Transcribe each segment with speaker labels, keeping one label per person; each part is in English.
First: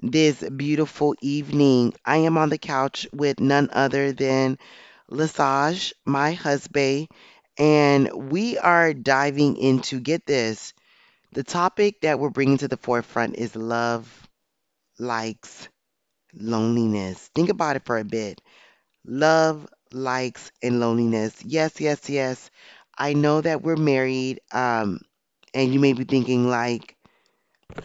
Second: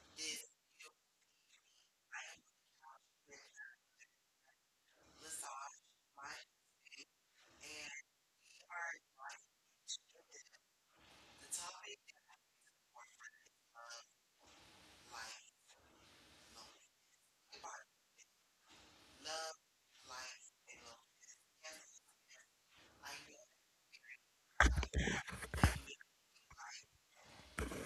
Speaker 1: this beautiful evening? I am on the couch with none other than Lesage, my husband, and we are diving into get this. The topic that we're bringing to the forefront is love likes loneliness. Think about it for a bit. Love likes and loneliness. Yes, yes, yes. I know that we're married, and you may be thinking like,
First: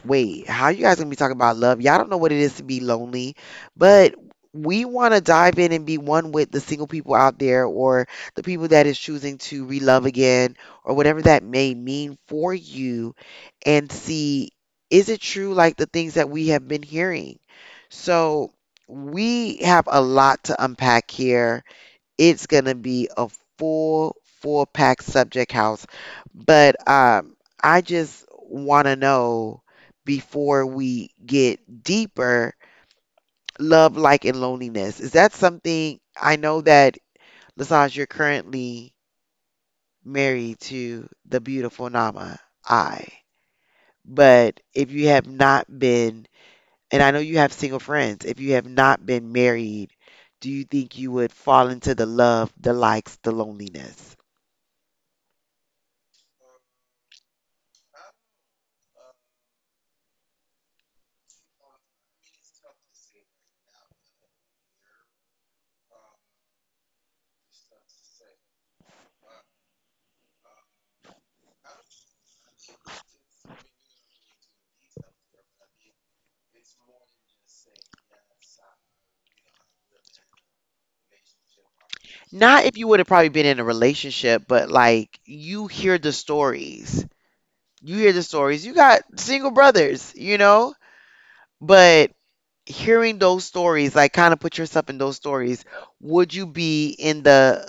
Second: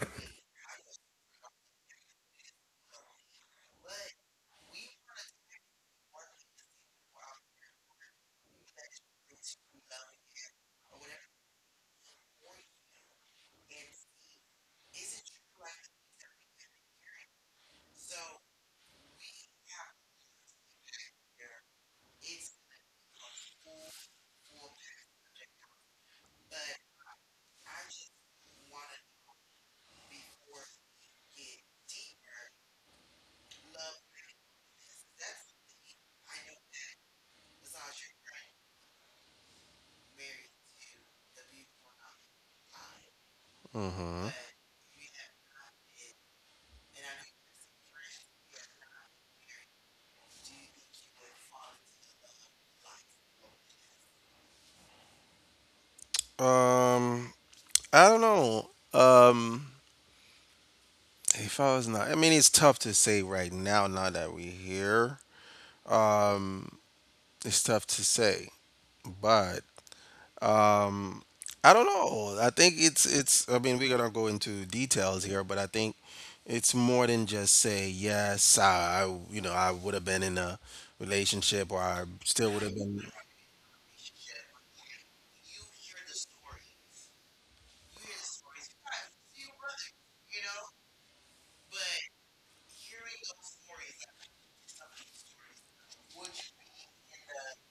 Speaker 1: wait, how you guys gonna be talking about love? Y'all don't know what it is to be lonely, but we want to dive in and be one with the single people out there or the people that is choosing to relove again or whatever that may mean for you and see is it true like the things that we have been hearing? So we have a lot to unpack here. It's gonna be a full 4 pack subject house, but I just want to know, before we get deeper, love like and loneliness, is that something? I know that Lasage, you're currently married to the beautiful Nama, I,
Speaker 2: Mm-hmm.
Speaker 1: but if you have not been, and I know you have single friends, if you have not been married, do you think you would fall into the love, the likes, the loneliness?
Speaker 2: Um, I don't know. If I was not, I mean, it's tough to say right now. Now that we're here, um, it's tough to say. But um, I don't know. I think it's. I mean, we're gonna go into details here, but I think it's more than just say yes. I would have been in a relationship, or I still would
Speaker 1: Not
Speaker 2: have
Speaker 1: if you would
Speaker 2: been.
Speaker 1: have probably been in a relationship, but like you hear the stories. You hear the stories. You got single brothers, you know? But hearing those stories, like kind of put yourself in those stories, would you be in the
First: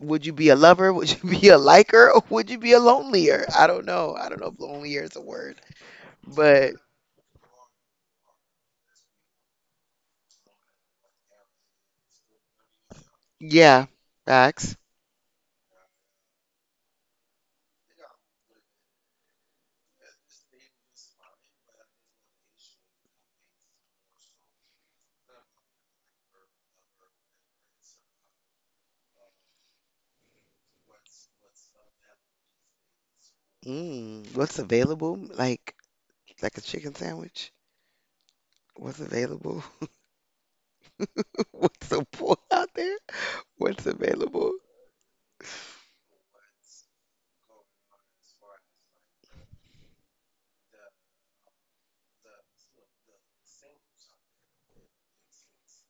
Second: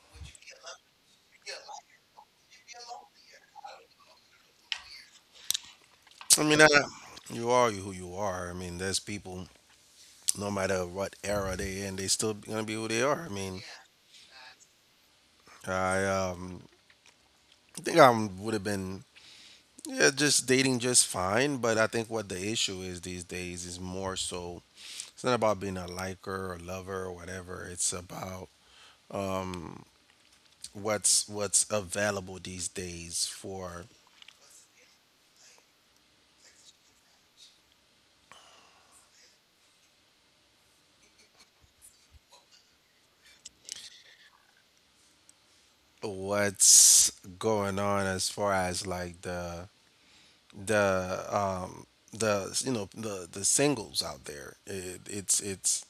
Speaker 1: would you be a lover? Would you be a liker? Or would you be a lonelier? I don't know. I don't know if lonelier is a word.
Speaker 2: I mean,
Speaker 1: But
Speaker 2: you are who you are. I mean, there's people no matter what era they in, they still gonna be who they are. I mean,
Speaker 1: yeah, facts.
Speaker 2: I think I would have been, yeah, just dating just fine, but I think what the issue is these days is more so it's not about being a liker or lover or whatever. It's about um what's available these days for
Speaker 1: Mm, what's available? Like a chicken sandwich? What's available? What's the pull out there? What's available.
Speaker 2: what's going on as far as like the um the singles out there, it,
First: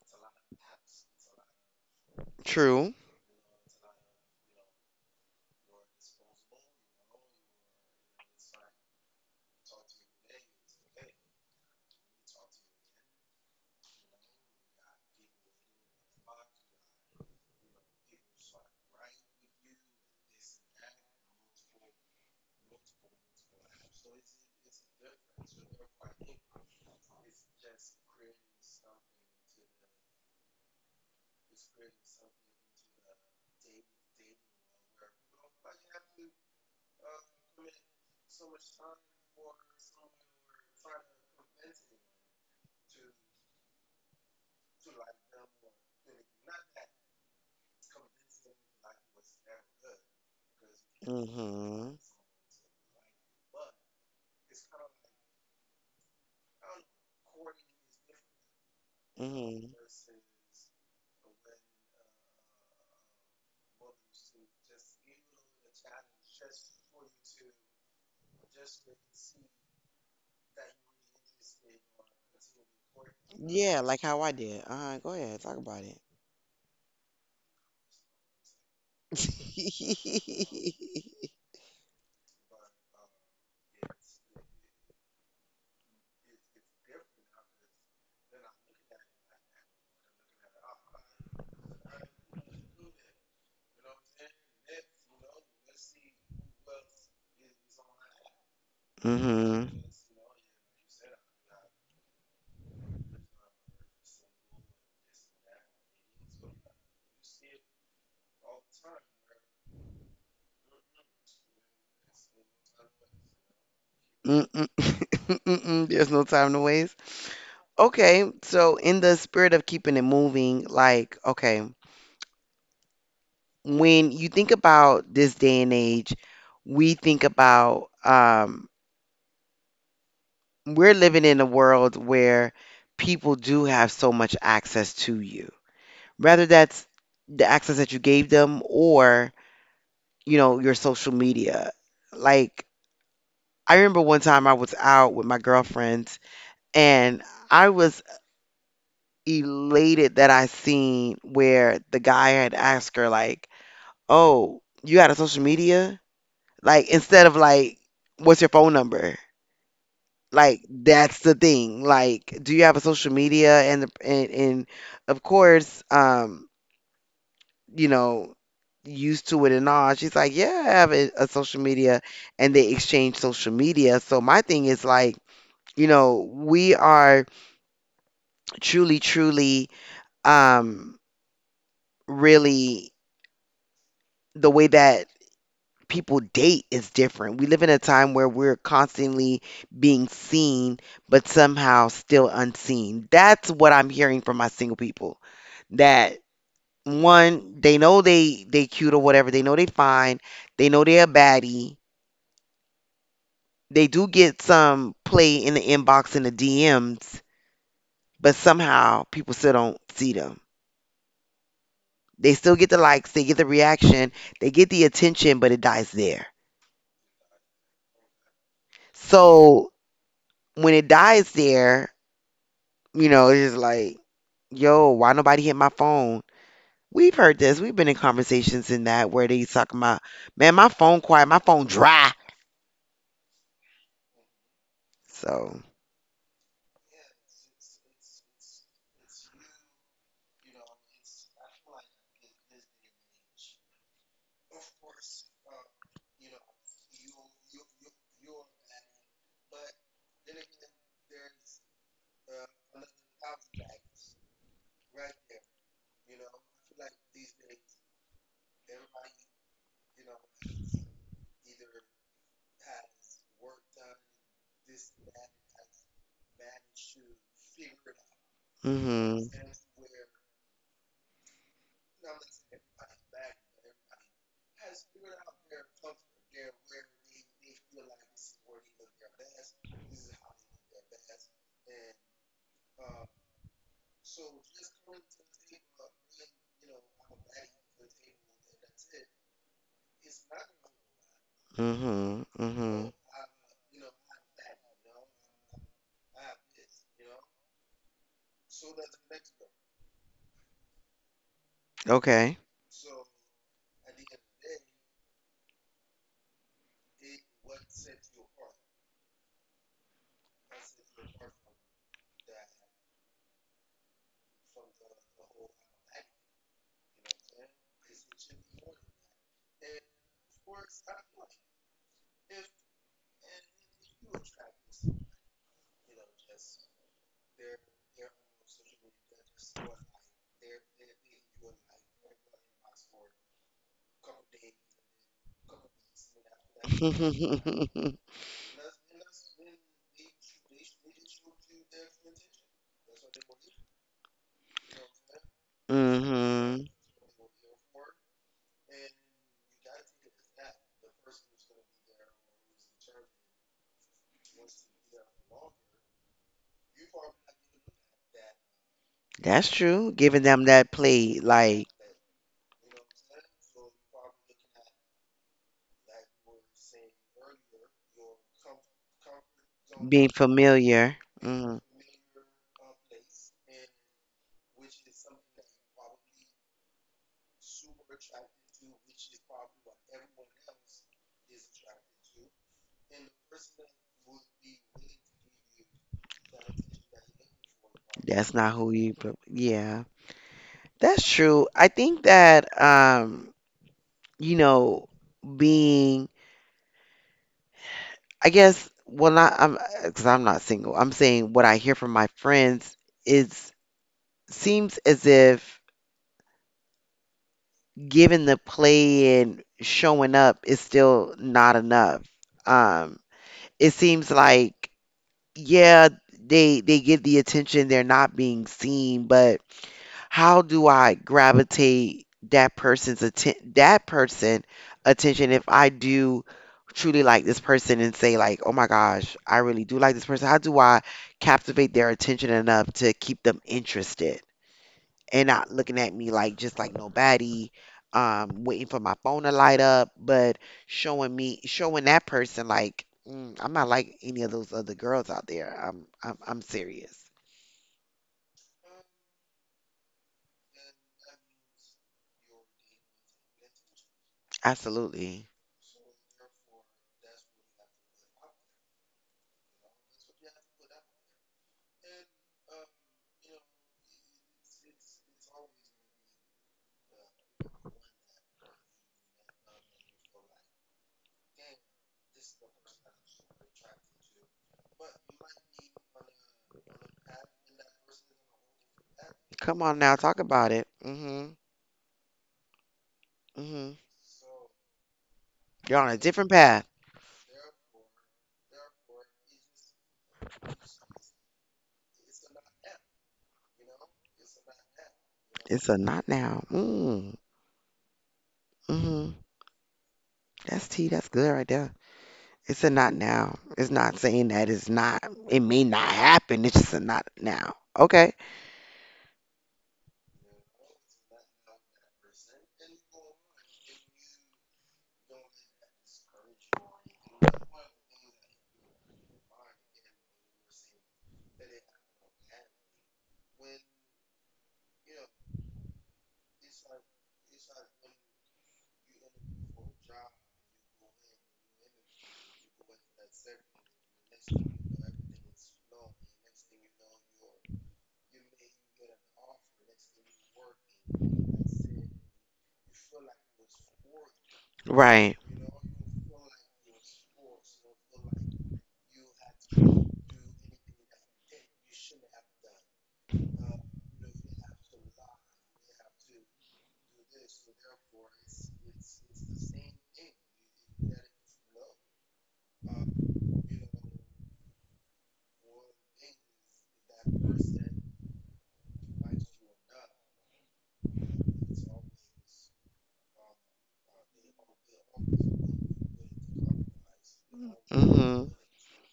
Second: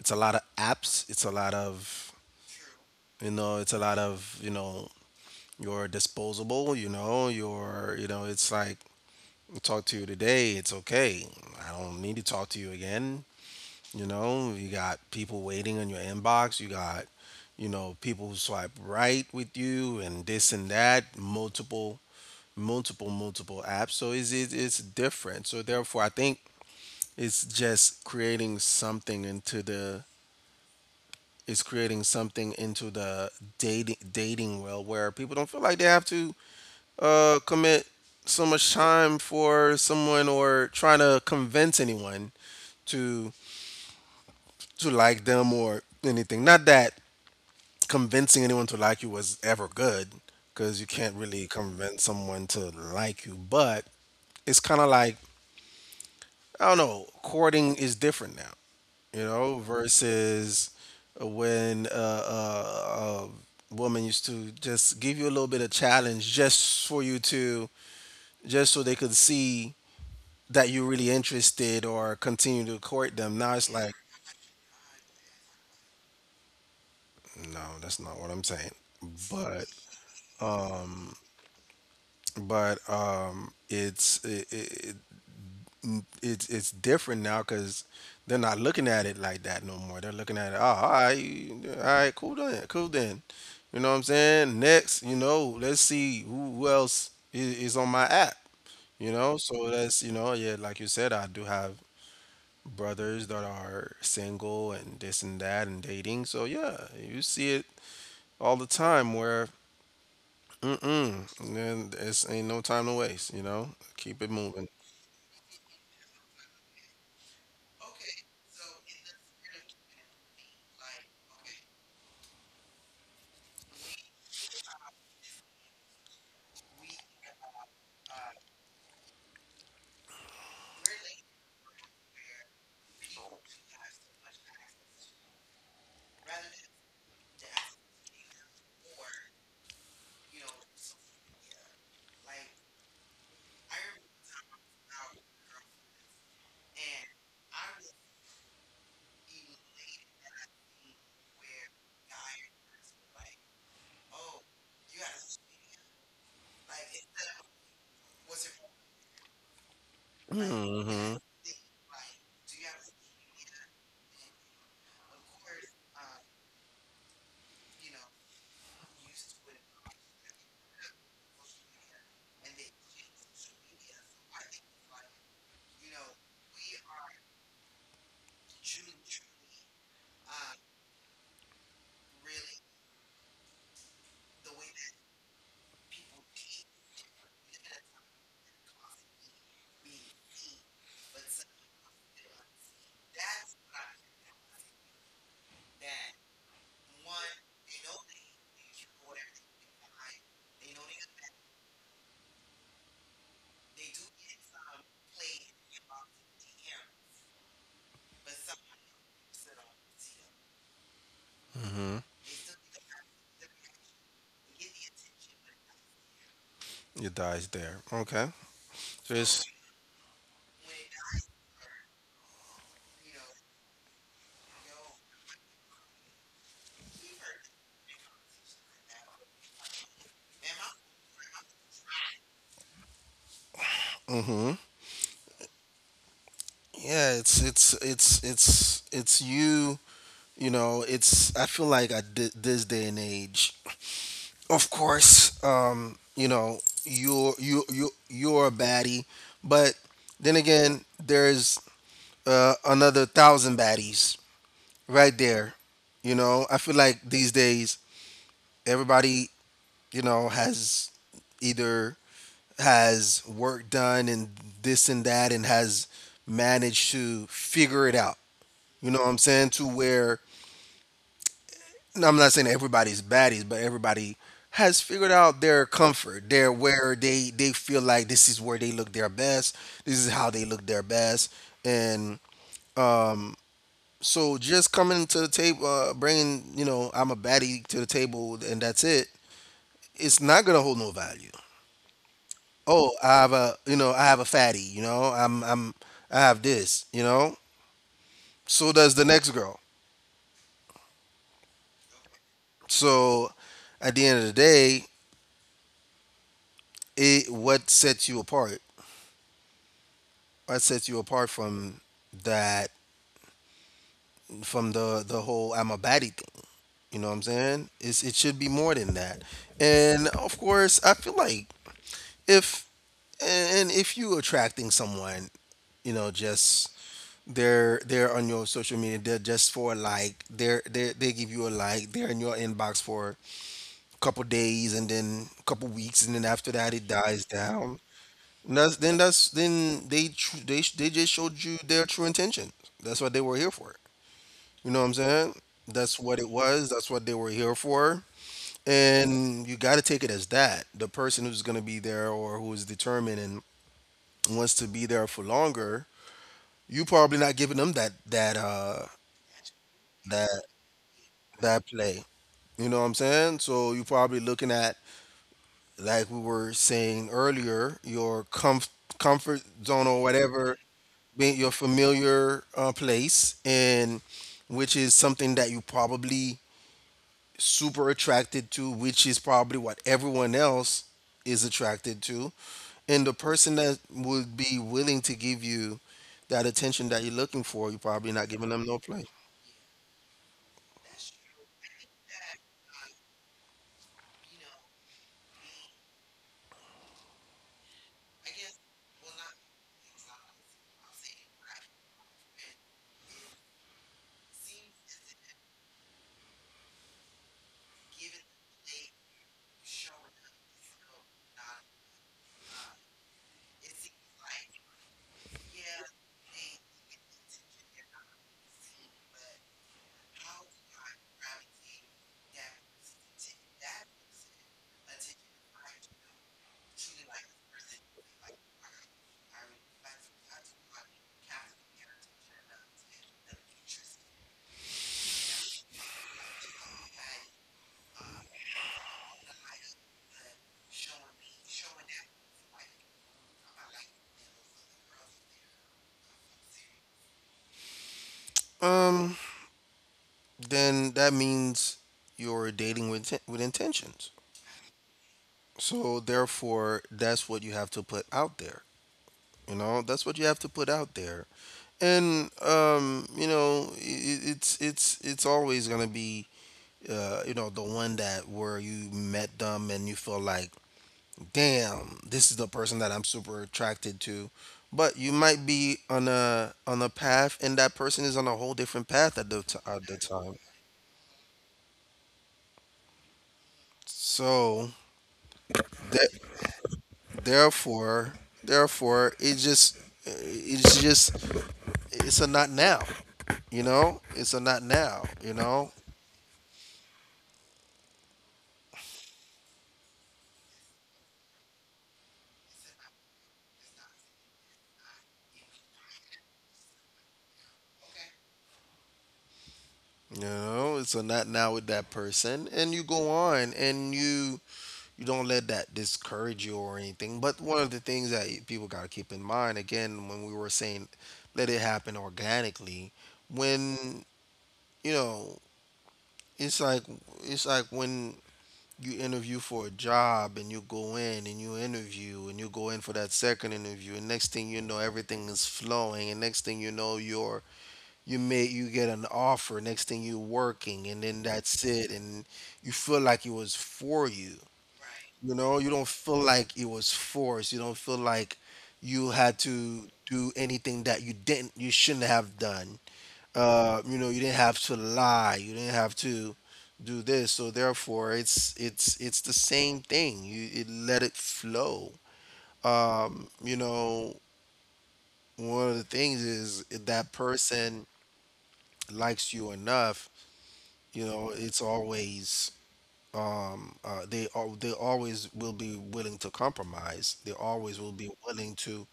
Speaker 2: it's a lot of apps, it's a lot of,
Speaker 1: True.
Speaker 2: it's a lot of, you're disposable, you're, it's like I talk to you today, it's okay, I don't need to talk to you again. You got people waiting in your inbox, you got, people who swipe right with you and this and that, multiple multiple multiple apps, so it's different. So therefore I think it's just creating something into the, is creating something into the dating world, where people don't feel like they have to commit so much time for someone, or trying to convince anyone to like them or anything. Not that convincing anyone to like you was ever good, because you can't really
Speaker 1: Mhm.
Speaker 2: convince someone to like you, but it's kind of like I don't know. Courting is different now, you know,
Speaker 1: Mhm.
Speaker 2: versus when a woman used to just give you a little bit of challenge, just for you to, just so they could see that you're really interested or continue to court them. Now it's
Speaker 1: Yeah,
Speaker 2: like,
Speaker 1: like how I did. Go ahead, talk about it.
Speaker 2: no, that's not what I'm saying. But but it's it, it, n- it's different now because they're not looking at it like that no more. They're looking at it, oh, all right, cool then, cool then. You know what I'm saying? Next, let's see who else is on my app.
Speaker 1: Mhm.
Speaker 2: So that's, yeah, like you said, I do have brothers that are single and this and that and dating. So yeah, you see it all the time where, mm-mm, then it's ain't no time to waste. Keep it
Speaker 1: Mm-mm.
Speaker 2: moving.
Speaker 1: Mm-mm. There's no time to waste. Okay, so in the spirit of keeping it moving, like, okay, when you think about this day and age, we think about, we're living in a world where people do have so much access to you, whether that's the access that you gave them or, you know, your social media. Like, I remember one time I was out with my girlfriends and I was elated that I seen where the guy had asked her, like, oh, you got a social media? Like, instead of like, what's your phone number? Like
Speaker 2: Hmm.
Speaker 1: that's the thing. Like, do you have a social media? And of course, you know, used to it and all. She's like, yeah, I have a social media, and they exchange social media. So my thing is like, you know, we are truly, truly, um, really, the way that people date is different. We live in a time where we're constantly being seen, but somehow still unseen. That's what I'm hearing from my single people. That one, they know they cute or whatever. They know they fine. They know they're a baddie. They do get some play in the inbox and the DMs, but somehow people still don't see them. They still get the likes, they get the reaction, they get the attention, but it dies there.
Speaker 2: It dies there. Okay. Just,
Speaker 1: So when it dies there, you know, it's just like, yo, why nobody hit my phone? We've heard this. We've been in conversations in that where they talking about, man, my phone quiet, my phone dry.
Speaker 2: Mm-hmm.
Speaker 1: So,
Speaker 2: Yeah. It's you. You know. It's. I feel like at this day and age, of course. You know. You're you you you're a baddie, but then again, there's another thousand baddies right there. I feel like these days, everybody, you know, has either has work done and this and that, and has managed to figure it out.
Speaker 1: mm
Speaker 2: You know what I'm
Speaker 1: mhm,
Speaker 2: saying? To where no, I'm not saying everybody's baddies, but everybody has figured out their comfort, their, where they feel like this is where they look their best. This is how they look their best. And um, so just coming to the table, bringing, I'm a baddie to the table, and that's it. It's not gonna hold no value.
Speaker 1: mm mhm, mm mhm.
Speaker 2: Oh, I have a fatty, I have this, so does the next girl.
Speaker 1: Okay.
Speaker 2: So at the end of the day, it what sets you apart from that, from the whole I'm a baddie thing. You know what I'm saying? It should be more than that. And of course I feel like, if and if you attracting someone, just they're on your social media, they're just for a like, they give you a like, they're in your inbox for a couple days, and then a couple weeks, and then after that it dies down.
Speaker 1: Mm
Speaker 2: And that's then they tr- they sh- they just showed you their true intention. That's what they were here for. You know what I'm saying? That's what it was.
Speaker 1: mhm.
Speaker 2: That's what they were here for. And you got to take it as that: the person who's going to be there or who is determined and wants to be there for longer, you probably not giving them
Speaker 1: That's true. Giving
Speaker 2: that
Speaker 1: them that play,
Speaker 2: that
Speaker 1: like
Speaker 2: play. You know what I'm saying? So you're probably looking at, like we were saying earlier, your comfort zone or
Speaker 1: being
Speaker 2: whatever,
Speaker 1: familiar. Mm
Speaker 2: being your
Speaker 1: mhm.
Speaker 2: familiar place, and which is something that you probably super attracted to, which is probably what everyone else is attracted to. And the person that would be willing to give you that attention that you're looking for, you're probably not
Speaker 1: That's
Speaker 2: giving
Speaker 1: not
Speaker 2: them
Speaker 1: who
Speaker 2: no
Speaker 1: you,
Speaker 2: play.
Speaker 1: but yeah, that's true. I think that, you know, being, I guess, well, not, I'm, because I'm not single. I'm saying what I hear from my friends is seems as if giving the play and showing up is still not enough. Um, it seems like yeah, they get the attention, they're not being seen, but how do I gravitate that person attention if I do truly like this person and say like, "Oh my gosh, I really do like this person." How do I captivate their attention enough to keep them interested? And not looking at me like just like nobody, waiting for my phone to light up, but showing that person like mm, I'm not like any of those other girls out there. I'm I'm serious.
Speaker 2: Um, then that means you're dating with intentions.
Speaker 1: Absolutely.
Speaker 2: So therefore, that's what you have to put out there. That's what you have to put out there. And it's always gonna be the one that, where you met them and you feel like, damn, this is the person that I'm super attracted to. But you might be on a path, and that person is on a whole different path at the t-
Speaker 1: Come on
Speaker 2: at
Speaker 1: now,
Speaker 2: the
Speaker 1: talk
Speaker 2: time.
Speaker 1: about it. Mhm. Mhm.
Speaker 2: So
Speaker 1: You're on a
Speaker 2: that
Speaker 1: different path.
Speaker 2: Therefore, therefore, it's just, it's a not now. It's a not now.
Speaker 1: It's a not now. Mm. Mhm. That's tea. That's good right there. It's a not now. It's not saying that it's not. It may not happen. It's just a not now. Okay.
Speaker 2: It's a not now with that person, and you go on, and you don't let that discourage you or anything. But one of the things that people gotta keep in mind, again, when we were saying, let it happen organically, when you know, it's like it's like when you interview for a job, and you go in, and you interview, and you go in for that second interview, and next thing you know everything is flowing, and next thing you know you're you may you get an offer, next thing you are working, and then that's it. And you feel like it was for you.
Speaker 1: Right.
Speaker 2: You know You don't feel like it was forced, you don't feel like you had to do anything that you shouldn't have done. You didn't have to lie, you didn't have to do this. So therefore, it's the same thing, let it flow. um, you know One of the things is, if that person likes you enough, it's always, they always will be willing to compromise, they always will be
Speaker 1: Hmm.
Speaker 2: willing to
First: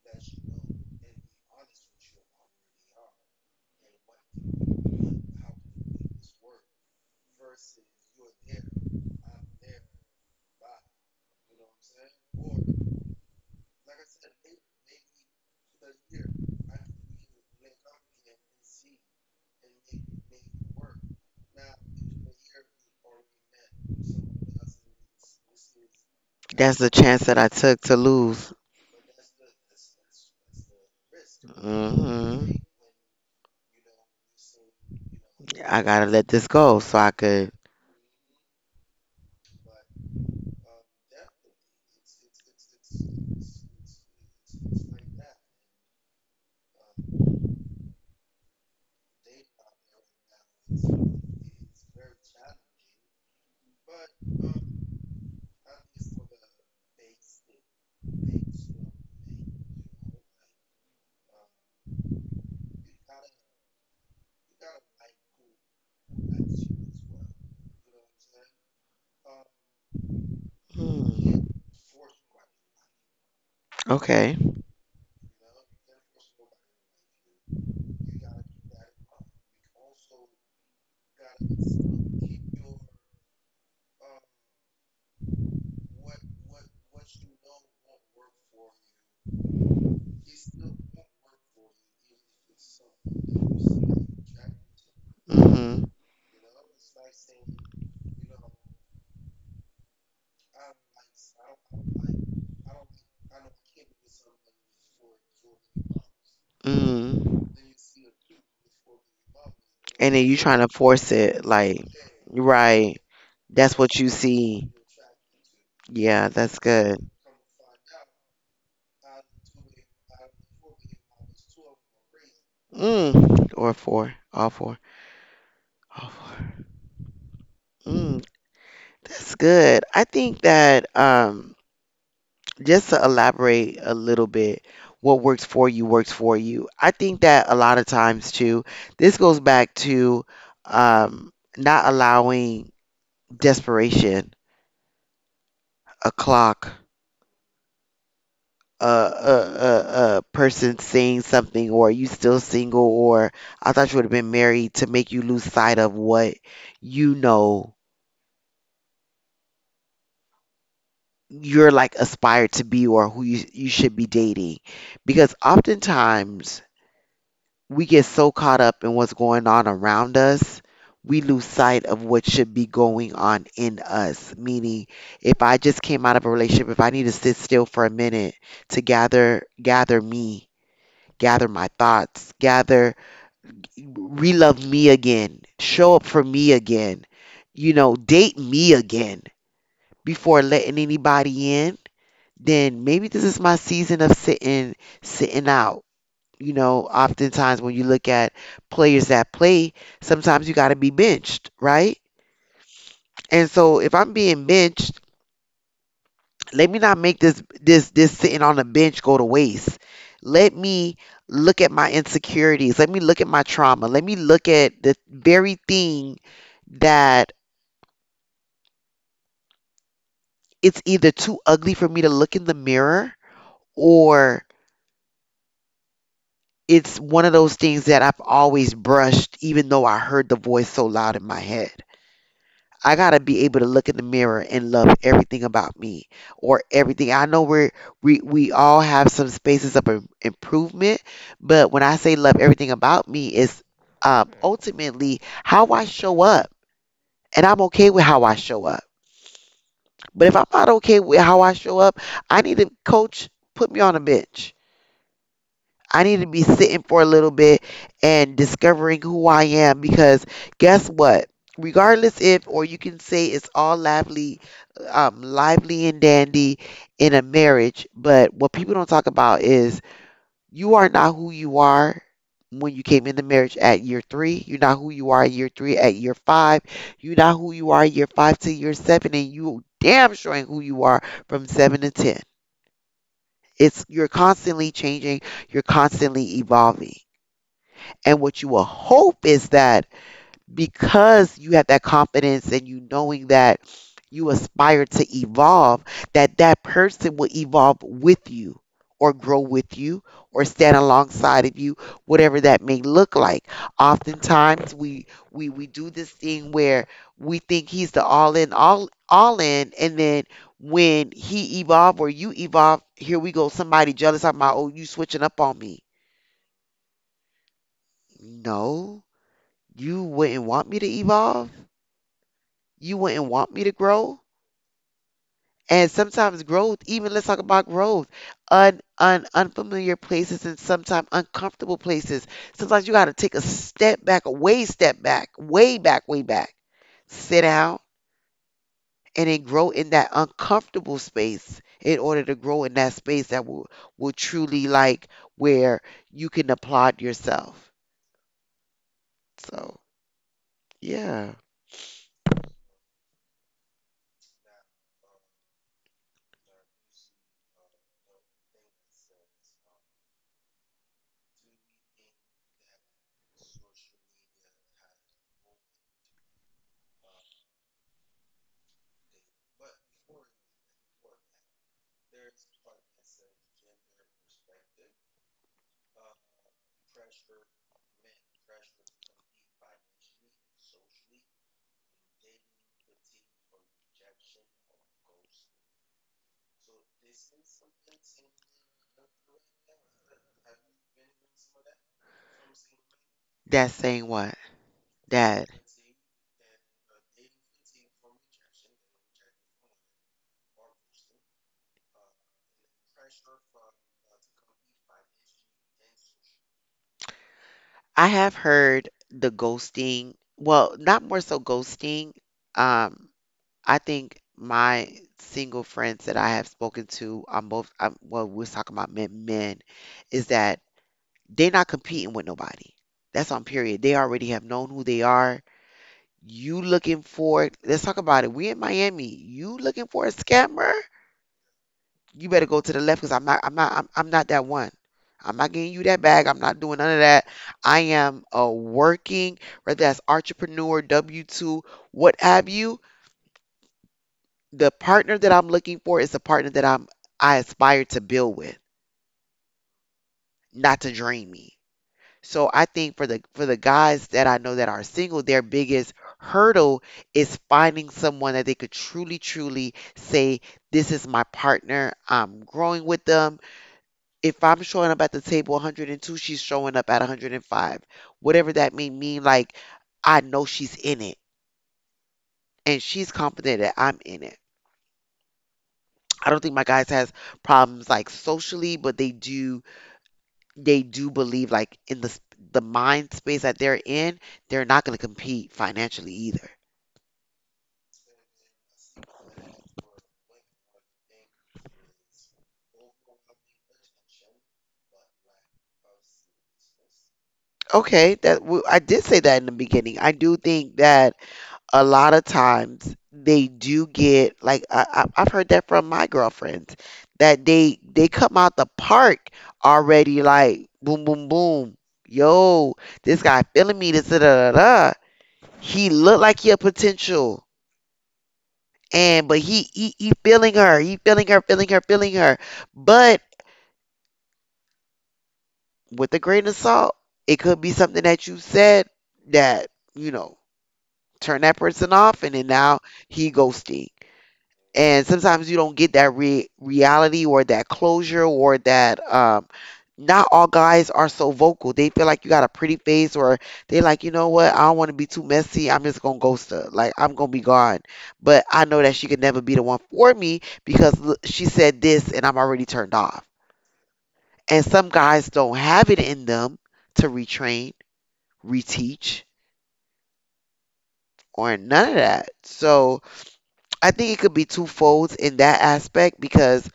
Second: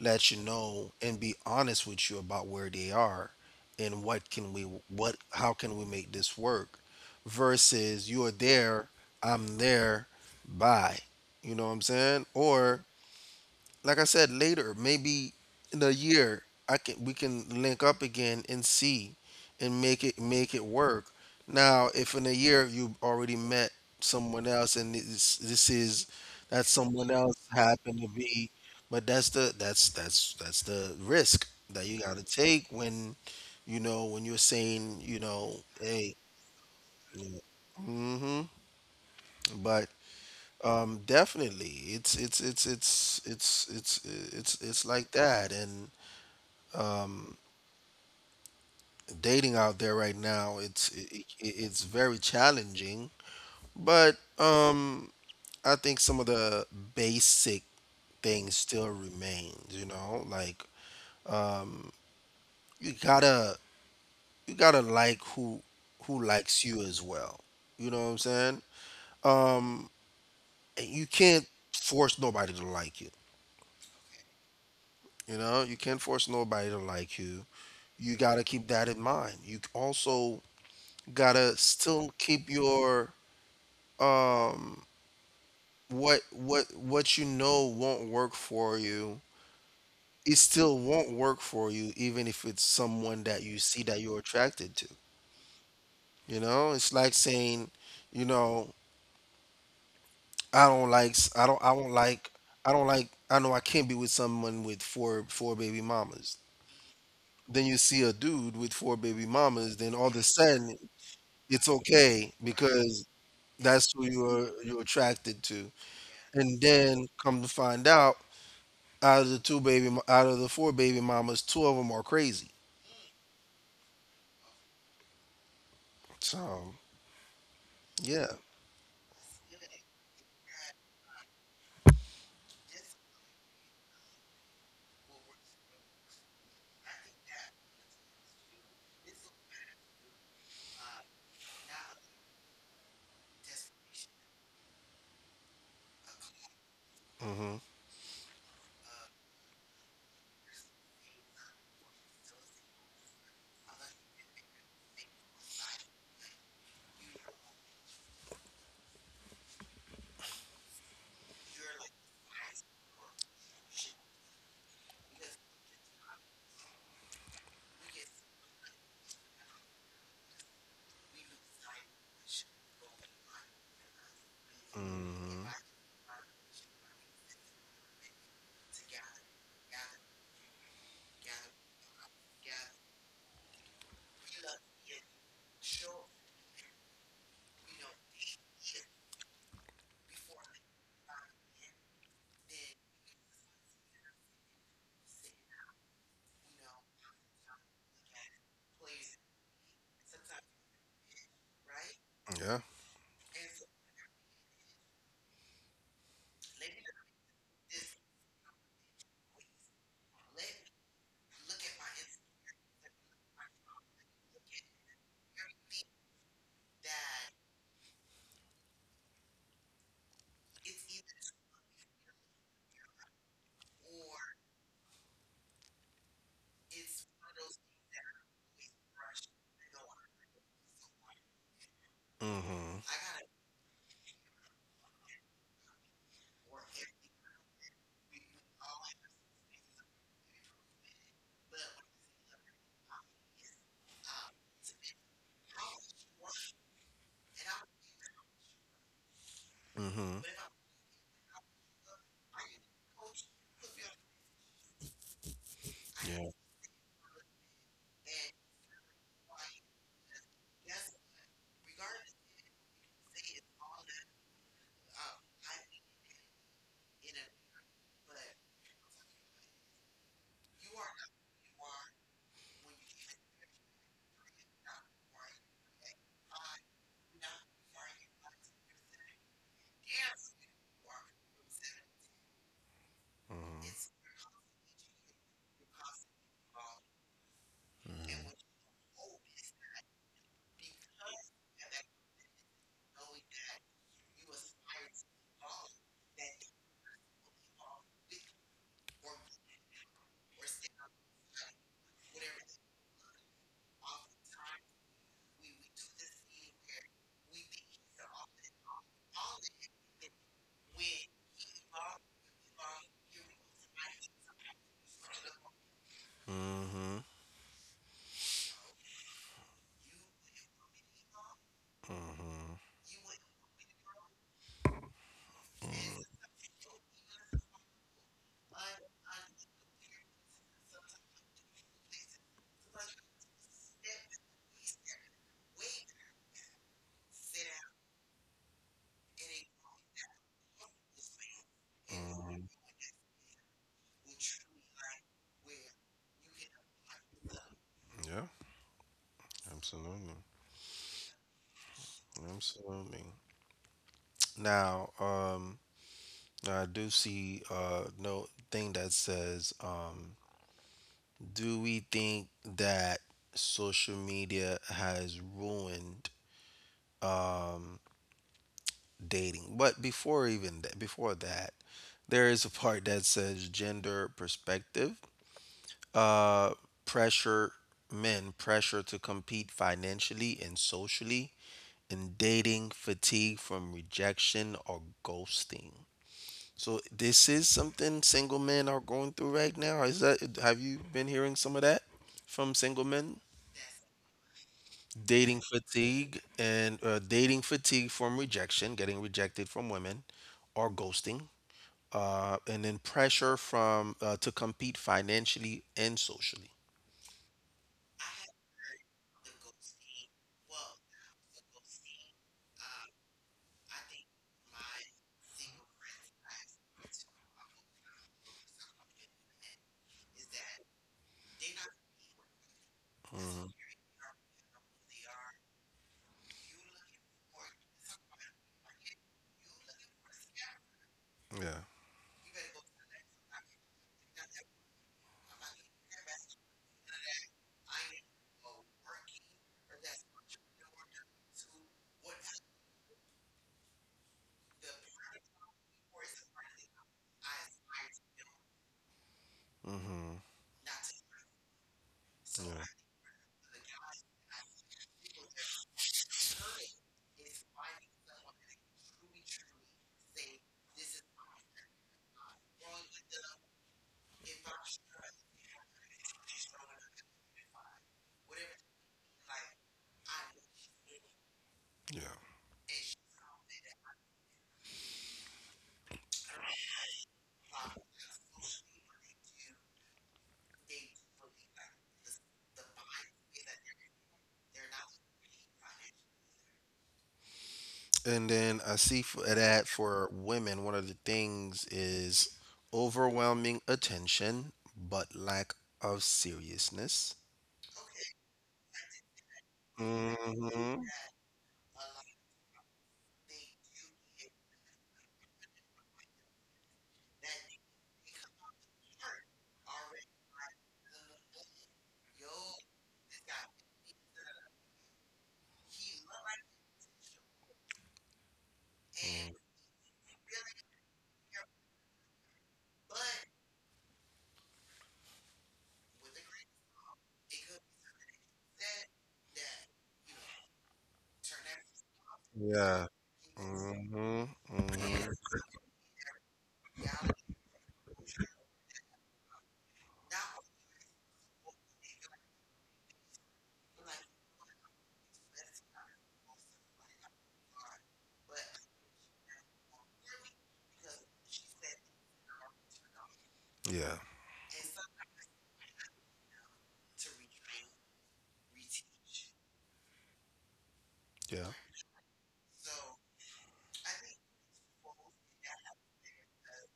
Speaker 2: let you know and be honest with you about where they are, and what can we what how can we make this work? Versus you're there, I'm there, bye. You know what I'm saying? Or, like I said, later, maybe in a year, I can we can link up again and see and make it work. Now, if in a year you already met someone else, and this is, that
Speaker 1: That's the
Speaker 2: someone
Speaker 1: chance
Speaker 2: else
Speaker 1: that I took to
Speaker 2: happened to be,
Speaker 1: lose.
Speaker 2: but that's the risk that you got to
Speaker 1: Hmm.
Speaker 2: take when you're saying,
Speaker 1: I gotta
Speaker 2: hey.
Speaker 1: let this go so I could.
Speaker 2: Mm-hmm. But definitely, it's it's it's it's it's it's it's like that. And um, dating out there right now, it's very challenging. But I think some of the basic things still remains. Like, um, you gotta you gotta like who likes you as well. You know what I'm saying? Um, and you
Speaker 1: Mm.
Speaker 2: can't force nobody to like you.
Speaker 1: Okay.
Speaker 2: You can't force nobody to like you. You gotta keep that in mind. You also gotta still keep your um what you know won't work for you, it still won't work for you, even if it's someone that you see that you're attracted to.
Speaker 1: Hmm.
Speaker 2: It's like saying, you know I don't like s- I don't I don't I know I can't be with someone with four baby mamas.
Speaker 1: Hmm.
Speaker 2: Then you see a dude with four baby mamas, then all
Speaker 1: And
Speaker 2: of
Speaker 1: then
Speaker 2: a
Speaker 1: you trying to
Speaker 2: sudden
Speaker 1: force it,
Speaker 2: it's
Speaker 1: like,
Speaker 2: okay,
Speaker 1: right?
Speaker 2: because
Speaker 1: That's
Speaker 2: that's
Speaker 1: what
Speaker 2: who
Speaker 1: you
Speaker 2: you're
Speaker 1: see.
Speaker 2: you're attracted to.
Speaker 1: Yeah, that's
Speaker 2: And
Speaker 1: good.
Speaker 2: then come to find out, out of the two baby, mo- out of the four baby mamas, two of them are crazy.
Speaker 1: Mm, or four, all four, all four.
Speaker 2: So
Speaker 1: Mm,
Speaker 2: yeah.
Speaker 1: that's good. I think that just to elaborate a little bit, what works for you works for you. I think that a lot of times too, this goes back to not allowing desperation, a clock,
Speaker 2: Hmm.
Speaker 1: a person saying something, or you still single, or I thought you would have been married to make you lose sight of what, you know, you're like aspired to be or who you, you should be dating, because oftentimes we get so caught up in what's going on around us, we lose sight of what should be going on in us. Meaning,
Speaker 2: Mm.
Speaker 1: if I just came out of a relationship, if I need to sit still for a minute to gather me, gather my thoughts, gather, relove me again, show up for me again, you know, date me again before letting anybody in, then maybe this is my season of sitting, sitting out. You know, oftentimes when you look at players that play, sometimes you got to be benched, right?
Speaker 2: Yeah.
Speaker 1: And so if I'm being benched, let me not make this sitting on the bench go to waste. Let me look at my insecurities. Let me look at my trauma. Let me look at the very thing that it's either too ugly for me to look in the mirror or. It's one of those things that I've always brushed, even though I heard the voice so loud in my head.
Speaker 2: Hmm.
Speaker 1: I gotta be able to look in the mirror and love everything about me or everything. I know we all have some spaces of improvement, but when I say love everything about me, it's ultimately how I show up, and I'm okay with how I show up.
Speaker 2: Hmm.
Speaker 1: But if I'm not okay with how I show up, I need a coach, put me on a bench, I need to
Speaker 2: Yeah.
Speaker 1: be sitting for a little bit and discovering who I am because guess what? Regardless if, or you can say it's all lively, lively and dandy in a marriage, but what people don't talk about is you are not who you are when you came into marriage at year three. You're not who you are at year three, at year five. You're not who you are year five to year seven, and you damn sure ain't who you are from seven to ten.
Speaker 2: Hmm.
Speaker 1: It's you're constantly changing, you're constantly evolving. And what you will hope is that because you have that confidence and you knowing that you aspire to evolve, that that person will evolve with you or grow with you or stand alongside of you, whatever that may look like. Oftentimes we do this thing where we think he's the all in and then when he evolve or you evolve, here we go, somebody jealous. I'm like, oh, you switching up on me.
Speaker 2: Hmm.
Speaker 1: No, you wouldn't want me to evolve.
Speaker 2: Hmm.
Speaker 1: You wouldn't want me to grow. And sometimes growth, even let's talk about growth, un, un unfamiliar places and sometimes uncomfortable places. Sometimes you got to take a step back, a way step back, way back, way back. Sit down and then grow in that uncomfortable space in order to
Speaker 2: Hmm.
Speaker 1: grow in that space that will truly like where you can applaud yourself.
Speaker 2: Yeah.
Speaker 1: So
Speaker 2: Absolutely,
Speaker 1: yeah,
Speaker 2: absolutely. Now, I do see no thing that says, do we think that social media has ruined um dating. But before even that, before that, there is a part that says gender perspective. Uh, pressure men, pressure to compete financially and socially, and dating fatigue from rejection or ghosting. So this is something single men are going through right now. Is that have you been hearing some of that from single men?
Speaker 1: that's saying what
Speaker 2: Dating
Speaker 1: that.
Speaker 2: fatigue and dating fatigue from rejection, getting rejected from women, or ghosting, and then pressure from to compete financially and socially.
Speaker 1: I have heard the ghosting, well, not more so ghosting. Um, I think my single friends that I have spoken to, I'm both, well, we're talking about men, men, is that they're not competing with nobody. That's on
Speaker 2: hmm
Speaker 1: period. They already have known who they are. You looking for, let's talk about it. We in Miami. You looking for a scammer?
Speaker 2: Yeah.
Speaker 1: You better go to the left because I'm not that one. I'm not getting you that bag. I'm not doing none of that. I am a working, whether that's entrepreneur, W two, what have you. The partner that I'm looking for is the partner that I aspire to build with,
Speaker 2: hmm
Speaker 1: not to drain me. So I
Speaker 2: Yeah.
Speaker 1: think for the guys that I know that are single, their biggest hurdle is finding someone that they could truly, truly say, this is my partner. I'm growing with them. If I'm showing up at the table 102, she's showing up at 105. Whatever that may mean, like, I know she's in it
Speaker 2: Yeah.
Speaker 1: and she's confident that I'm in it. I don't think my guys has problems like socially, but they do believe like in the mind space that they're in, they're not going to compete financially either.
Speaker 2: And then I see for that for women, one of the things is overwhelming attention, but lack of seriousness.
Speaker 1: Okay, I did say that in the beginning. I do think
Speaker 2: Mm-hmm.
Speaker 1: that a lot of times they do get like I've heard that from my girlfriends that they come out the park already like boom boom boom, yo, this guy feeling me, this da da da da, he look like he a potential, and but he feeling her, he feeling her, but with a grain of salt, it could be something that you said that, you know turn that person off, and then now
Speaker 2: Yeah.
Speaker 1: he ghosting.
Speaker 2: Mm-hmm.
Speaker 1: And
Speaker 2: Mm-hmm.
Speaker 1: sometimes you don't get that reality or that closure or that not all guys are so vocal. They feel like you got a pretty face, or they like, you know what, I don't want to be too messy, I'm just gonna ghost her, like I'm gonna be gone. But I know that she could never be the one for me because she said this and I'm already turned off.
Speaker 2: Yeah.
Speaker 1: And some guys don't have it in them to retrain, reteach,
Speaker 2: Yeah.
Speaker 1: or none of that. So I think it could be twofold in that aspect because,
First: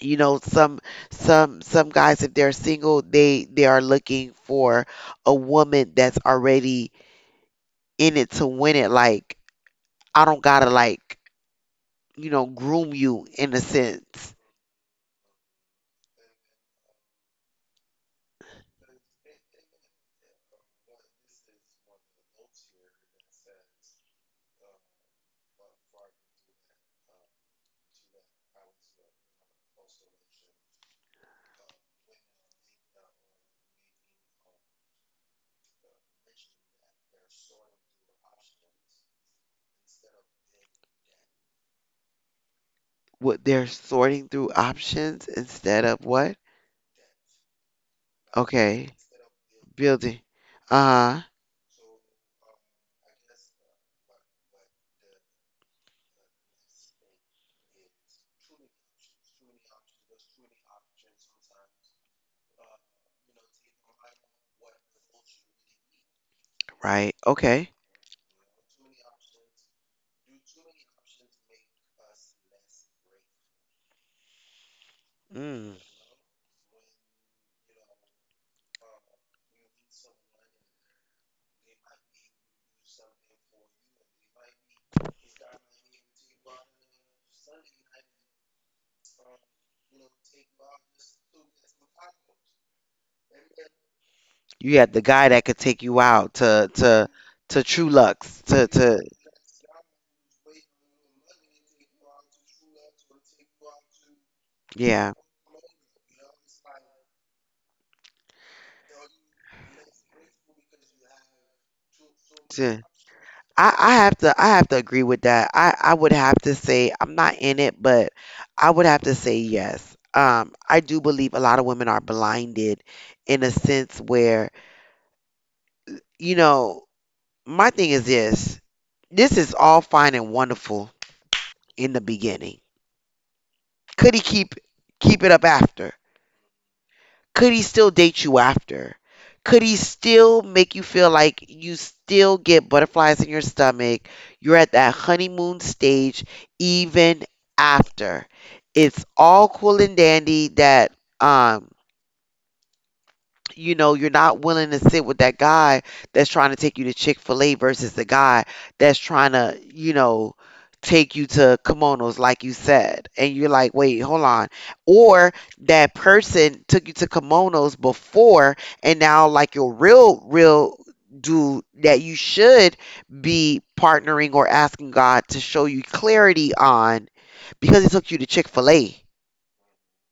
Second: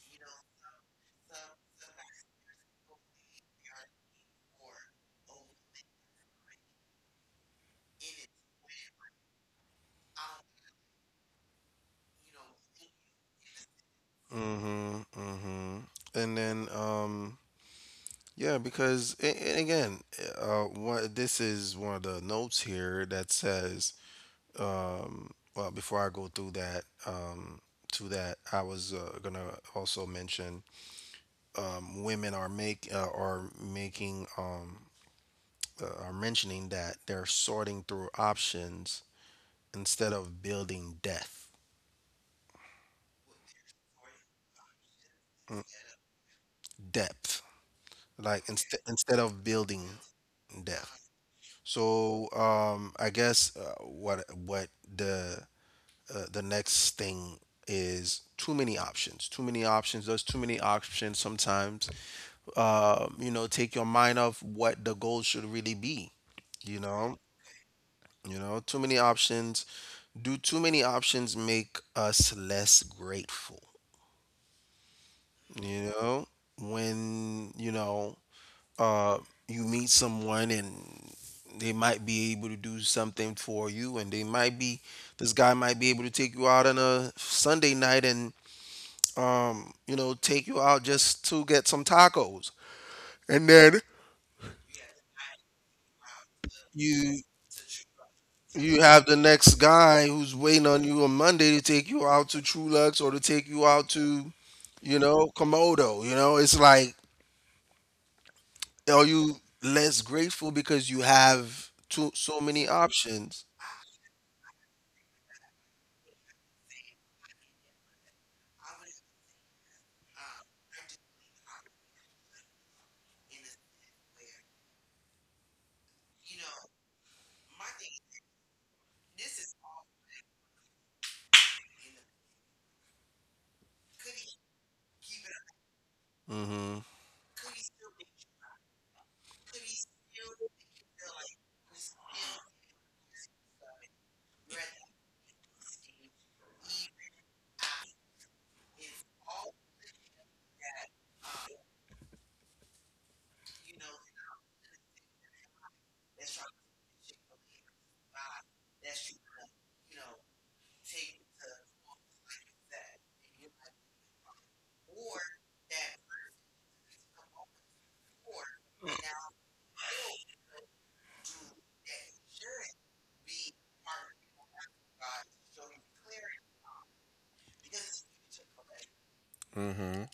Speaker 1: you know, some guys, if they're single, they are looking for a woman that's already in it to win it. Like, I don't gotta, like, you know, groom you in a sense.
Speaker 2: Mm-hmm. Mm-hmm. And then Yeah, and again, what this is one of the notes here that says, well, before I go through that, to that, I was gonna also mention, women are making are mentioning that they're sorting through options instead of building depth,
Speaker 1: What, they're sorting through options
Speaker 2: mm,
Speaker 1: instead of what?
Speaker 2: depth, like instead
Speaker 1: Okay,
Speaker 2: instead of building
Speaker 1: building.
Speaker 2: depth.
Speaker 1: Uh huh.
Speaker 2: So I guess what the the next thing is too many options. Too many options. There's too many options sometimes. You know, take your mind off what the goal should really be. You
Speaker 1: Right,
Speaker 2: know,
Speaker 1: okay.
Speaker 2: you know, too many options. Do too many options make us less grateful?
Speaker 1: Mm.
Speaker 2: You know, when you know, uh, you meet someone and they might be able to do something for you, and they might be, this guy might be able to take you out on a Sunday night and you know, take you out just to get some tacos. And then
Speaker 1: You had the guy that could take you out to to
Speaker 2: you
Speaker 1: to True Lux, to
Speaker 2: you
Speaker 1: to
Speaker 2: have the next guy who's waiting on you on Monday to take you out to Trulux or to take you out to, you
Speaker 1: yeah.
Speaker 2: know, Komodo. You know, it's like are you less grateful because you have too so many options?
Speaker 1: I have to, I have to agree with that. I would have to say I'm not in it, but I would have to say yes. I do believe a lot of women are blinded in a sense where, you know, my thing is this. This is all fine and wonderful in the beginning. Could he keep it up after?
Speaker 2: Mm-hmm.
Speaker 1: Could he still date you after? Could he still make you feel like you still get butterflies in your stomach? You're at that honeymoon stage even after. It's all cool and dandy that, um you know, you're not willing to sit with that guy that's trying to take you to Chick fil A versus the guy that's trying to, you know, take you to kimonos, like you said. And you're like, wait, hold on. Or that person took you to kimonos before, and now, like, your real, real dude that you should be partnering or asking God to show you clarity on because he took you to Chick fil A.
Speaker 2: Mm-hmm.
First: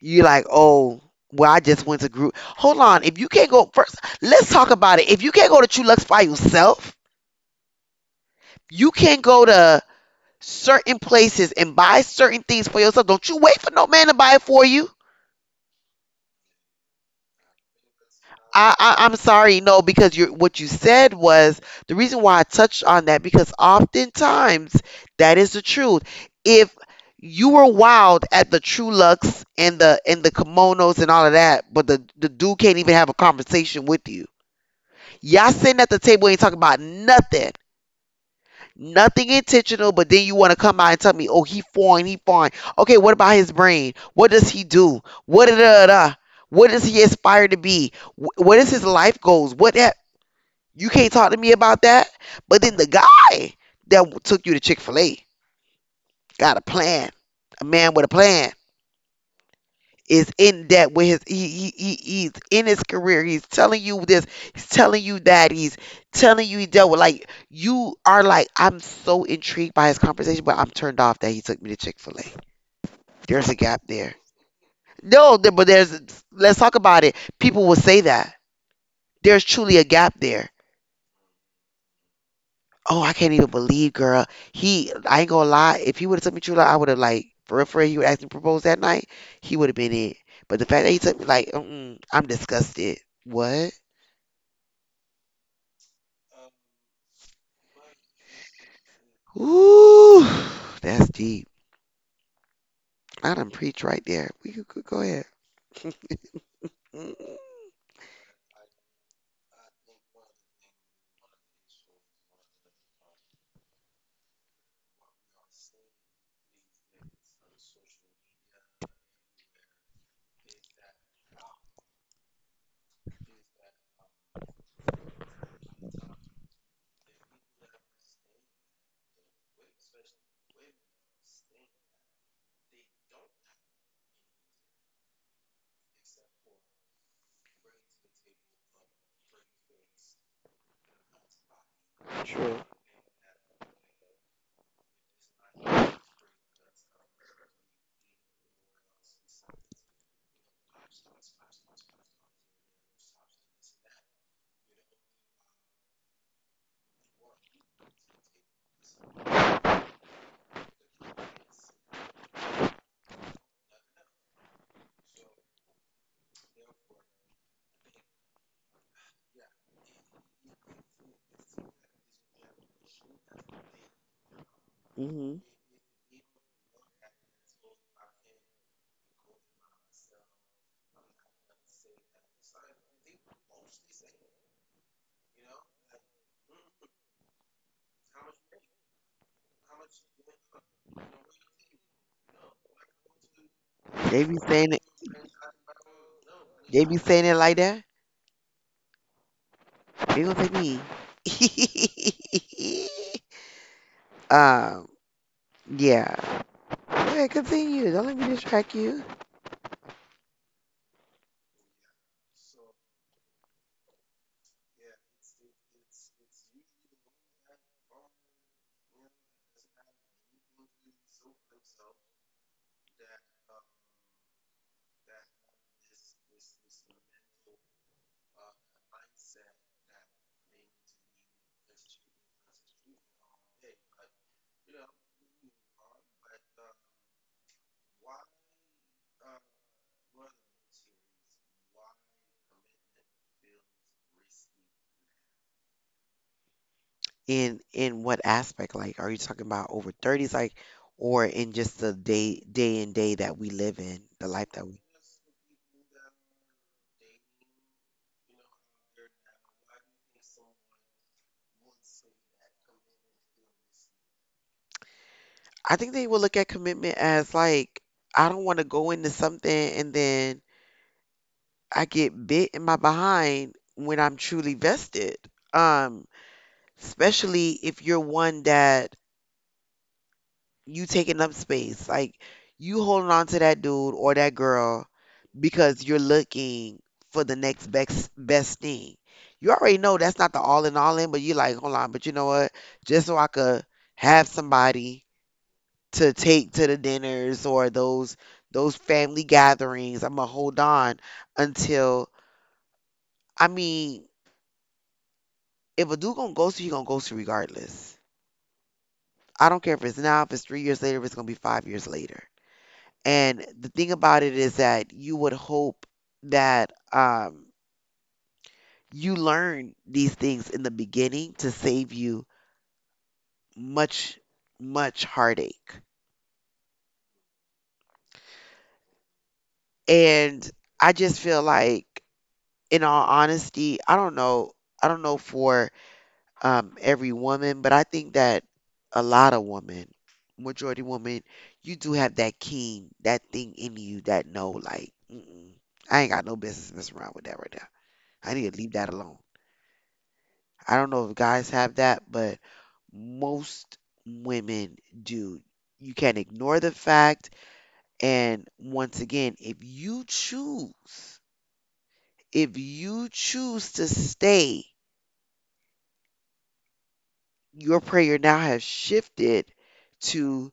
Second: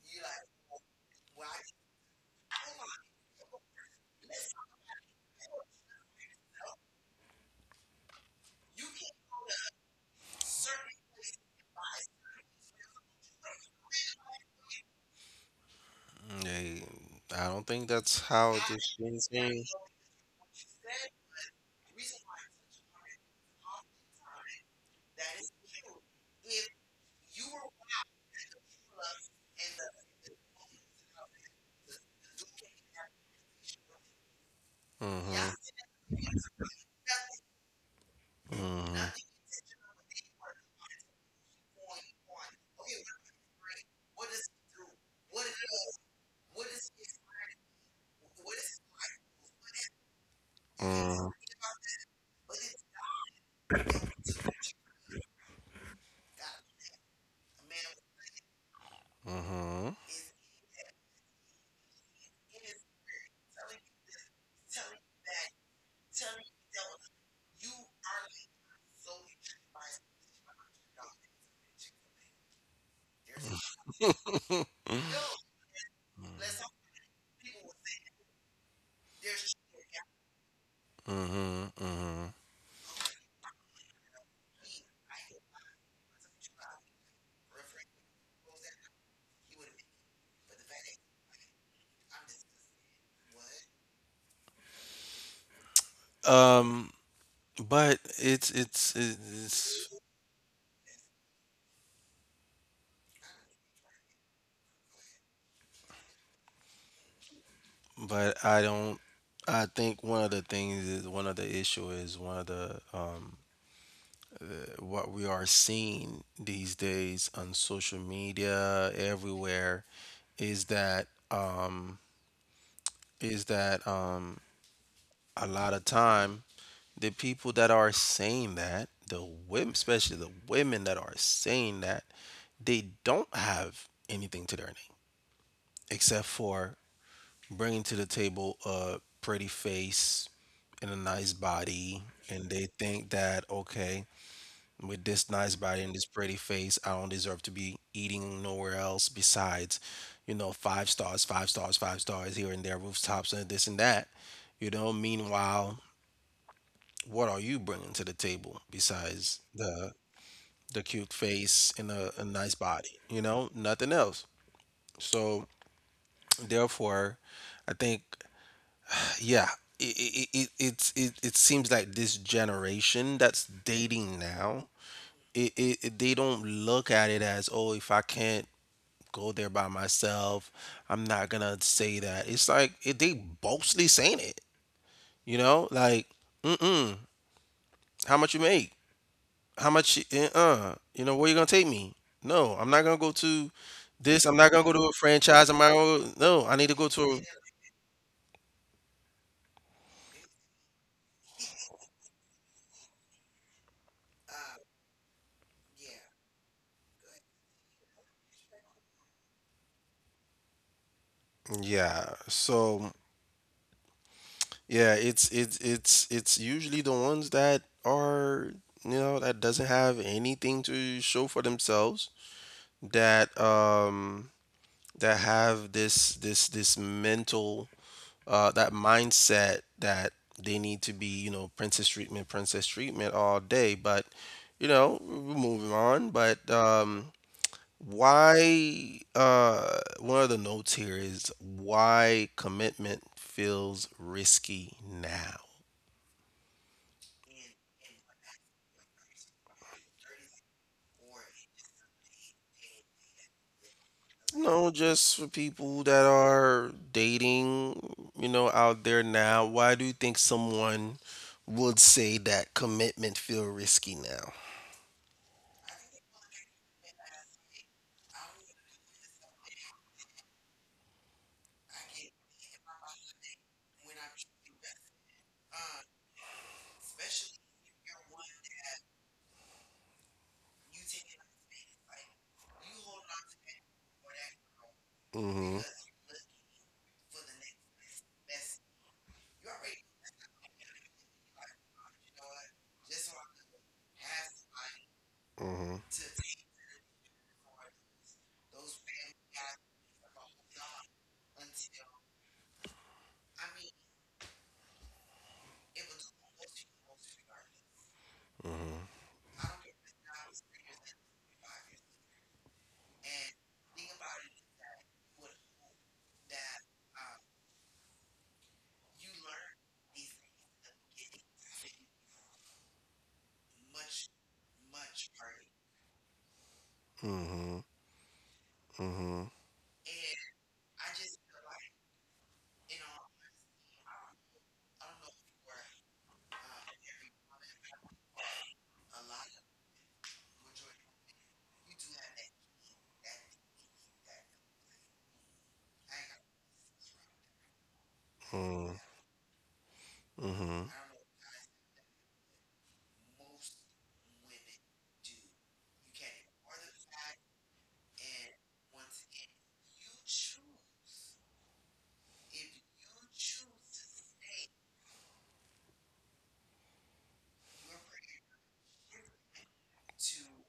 Speaker 1: You're like, oh, well, I just went to group. Hold on. If you can't go first, let's talk about it. If you can't go to True Lux by yourself, you can go to certain places and buy certain things for yourself. Don't you wait for no man to buy it for you.
Speaker 2: Yeah, I don't think that's how
Speaker 1: I, I
Speaker 2: this
Speaker 1: I'm
Speaker 2: thing
Speaker 1: sorry,
Speaker 2: is.
Speaker 1: no, because you, what you said was the reason why I touched on that, because oftentimes that is the truth. If you were wild at the true lux and the kimonos and all of that, but the dude can't even have a conversation with you.
Speaker 2: Mm-hmm.
Speaker 1: Y'all sitting at the table ain't talking about nothing. Nothing intentional, but then you want to come out and tell me, oh, he foreign, he foreign. Okay, what about his brain? What does he do? What da da da? What does he aspire to be? What is his life goals? What that? You can't
Speaker 2: Mm-hmm.
Speaker 1: talk to me about that. But then the guy that took you to Chick Fil A got a plan. A man with a plan. Is in debt with his, he's in his career, he's telling you this, he's telling you that, he's telling you he dealt with, like, you are like, I'm so intrigued by his conversation, but I'm turned off that he took me to Chick-fil-A. There's a gap there. no
Speaker 2: Mm-hmm.
Speaker 1: there- but there's let's talk about it, people will say that there's truly a gap there.
Speaker 2: Mhm, mhm.
Speaker 1: Oh, I can't even believe, girl. He i ain't gonna lie, if he would have took me to Chick-fil-A, I would have, like, for real, for real, he would ask me to propose that night. He would have been in. But the fact that he took me, like, mm-mm, I'm disgusted. What?
Speaker 2: Um, but it's
Speaker 1: Ooh, that's deep. I done preach right there. We could go ahead.
Speaker 2: but I don't, I think one of the things is one of the issue is one of the what we are seeing these days on social media everywhere is that um is that a lot of time the people that are saying that the women, especially the women that are saying that they don't have anything to their name except for bringing to the table a pretty face and a nice body, and
Speaker 1: True.
Speaker 2: they think that okay, with this nice body and this pretty face, I don't deserve to be eating nowhere else besides, you know, five stars, five stars, five stars here and there, rooftops and this and that. You know, meanwhile, what are you bringing to the table besides the cute face and a nice body? You know, nothing else. So therefore, I think yeah it seems like this generation that's dating now
Speaker 1: Mhm.
Speaker 2: it they don't look at it as oh if I can't go there by myself, I'm not gonna say that it's like it, they boastly saying it, you know, like mm-mm, how much you make, you know where you gonna take me? No, I'm not gonna go to
Speaker 1: They
Speaker 2: this,
Speaker 1: be
Speaker 2: I'm not gonna
Speaker 1: saying
Speaker 2: go
Speaker 1: it.
Speaker 2: to a franchise, I'm not gonna, no I need to
Speaker 1: They
Speaker 2: go
Speaker 1: be saying
Speaker 2: to
Speaker 1: it like that. They gonna take me. um. Yeah. Go ahead. Continue. Don't let me distract you.
Speaker 2: a, yeah so yeah, it's usually the ones that are, you know, that doesn't have anything to show for themselves that that have this mental that mindset that they need to be, you know, princess treatment, princess treatment all day. But you know we're moving on. But why one of the notes here is why commitment feels risky now.
Speaker 1: In what aspect? Like, are you talking about over thirties? Like, or in just the day day and day that we live in, the life that
Speaker 2: No,
Speaker 1: we.
Speaker 2: just for people that are dating, you know, out there now, why do you think someone would say that commitment feel risky now?
Speaker 1: I think they will look at commitment as like, I don't want to go into something and then I get bit in my behind when I'm truly vested. Um, especially if you're one that you taking up space, like, you holding on to that dude or that girl
Speaker 2: Mm-hmm.
Speaker 1: because you're looking for the next best thing. You already know that's not the all in, but you're like, hold on, but you know what? Just so I could have somebody
Speaker 2: Mm-hmm.
Speaker 1: to take to the dinners or those family gatherings. I'm gonna hold on until, I mean, if a dude gonna ghost you, he gonna ghost you regardless. I don't care if it's now, if it's 3 years later, if it's gonna be 5 years later. And the thing about it is that you would hope that, you learn these things in the beginning to save you much, much heartache.
Speaker 2: Mm-hmm. Mm-hmm.
Speaker 1: And I just feel like, in all honesty, I don't know. I don't know for, every woman, but I think that a lot of women, majority women, you do have that keen, that thing in you that know, like, mm-mm, I ain't got no business messing around with that right now. I need to leave
Speaker 2: Mm-hmm.
Speaker 1: that alone.
Speaker 2: Mm-hmm.
Speaker 1: I don't know if guys have that, but most women do. You can't ignore the fact. And once again, if you choose to stay, your prayer now has shifted to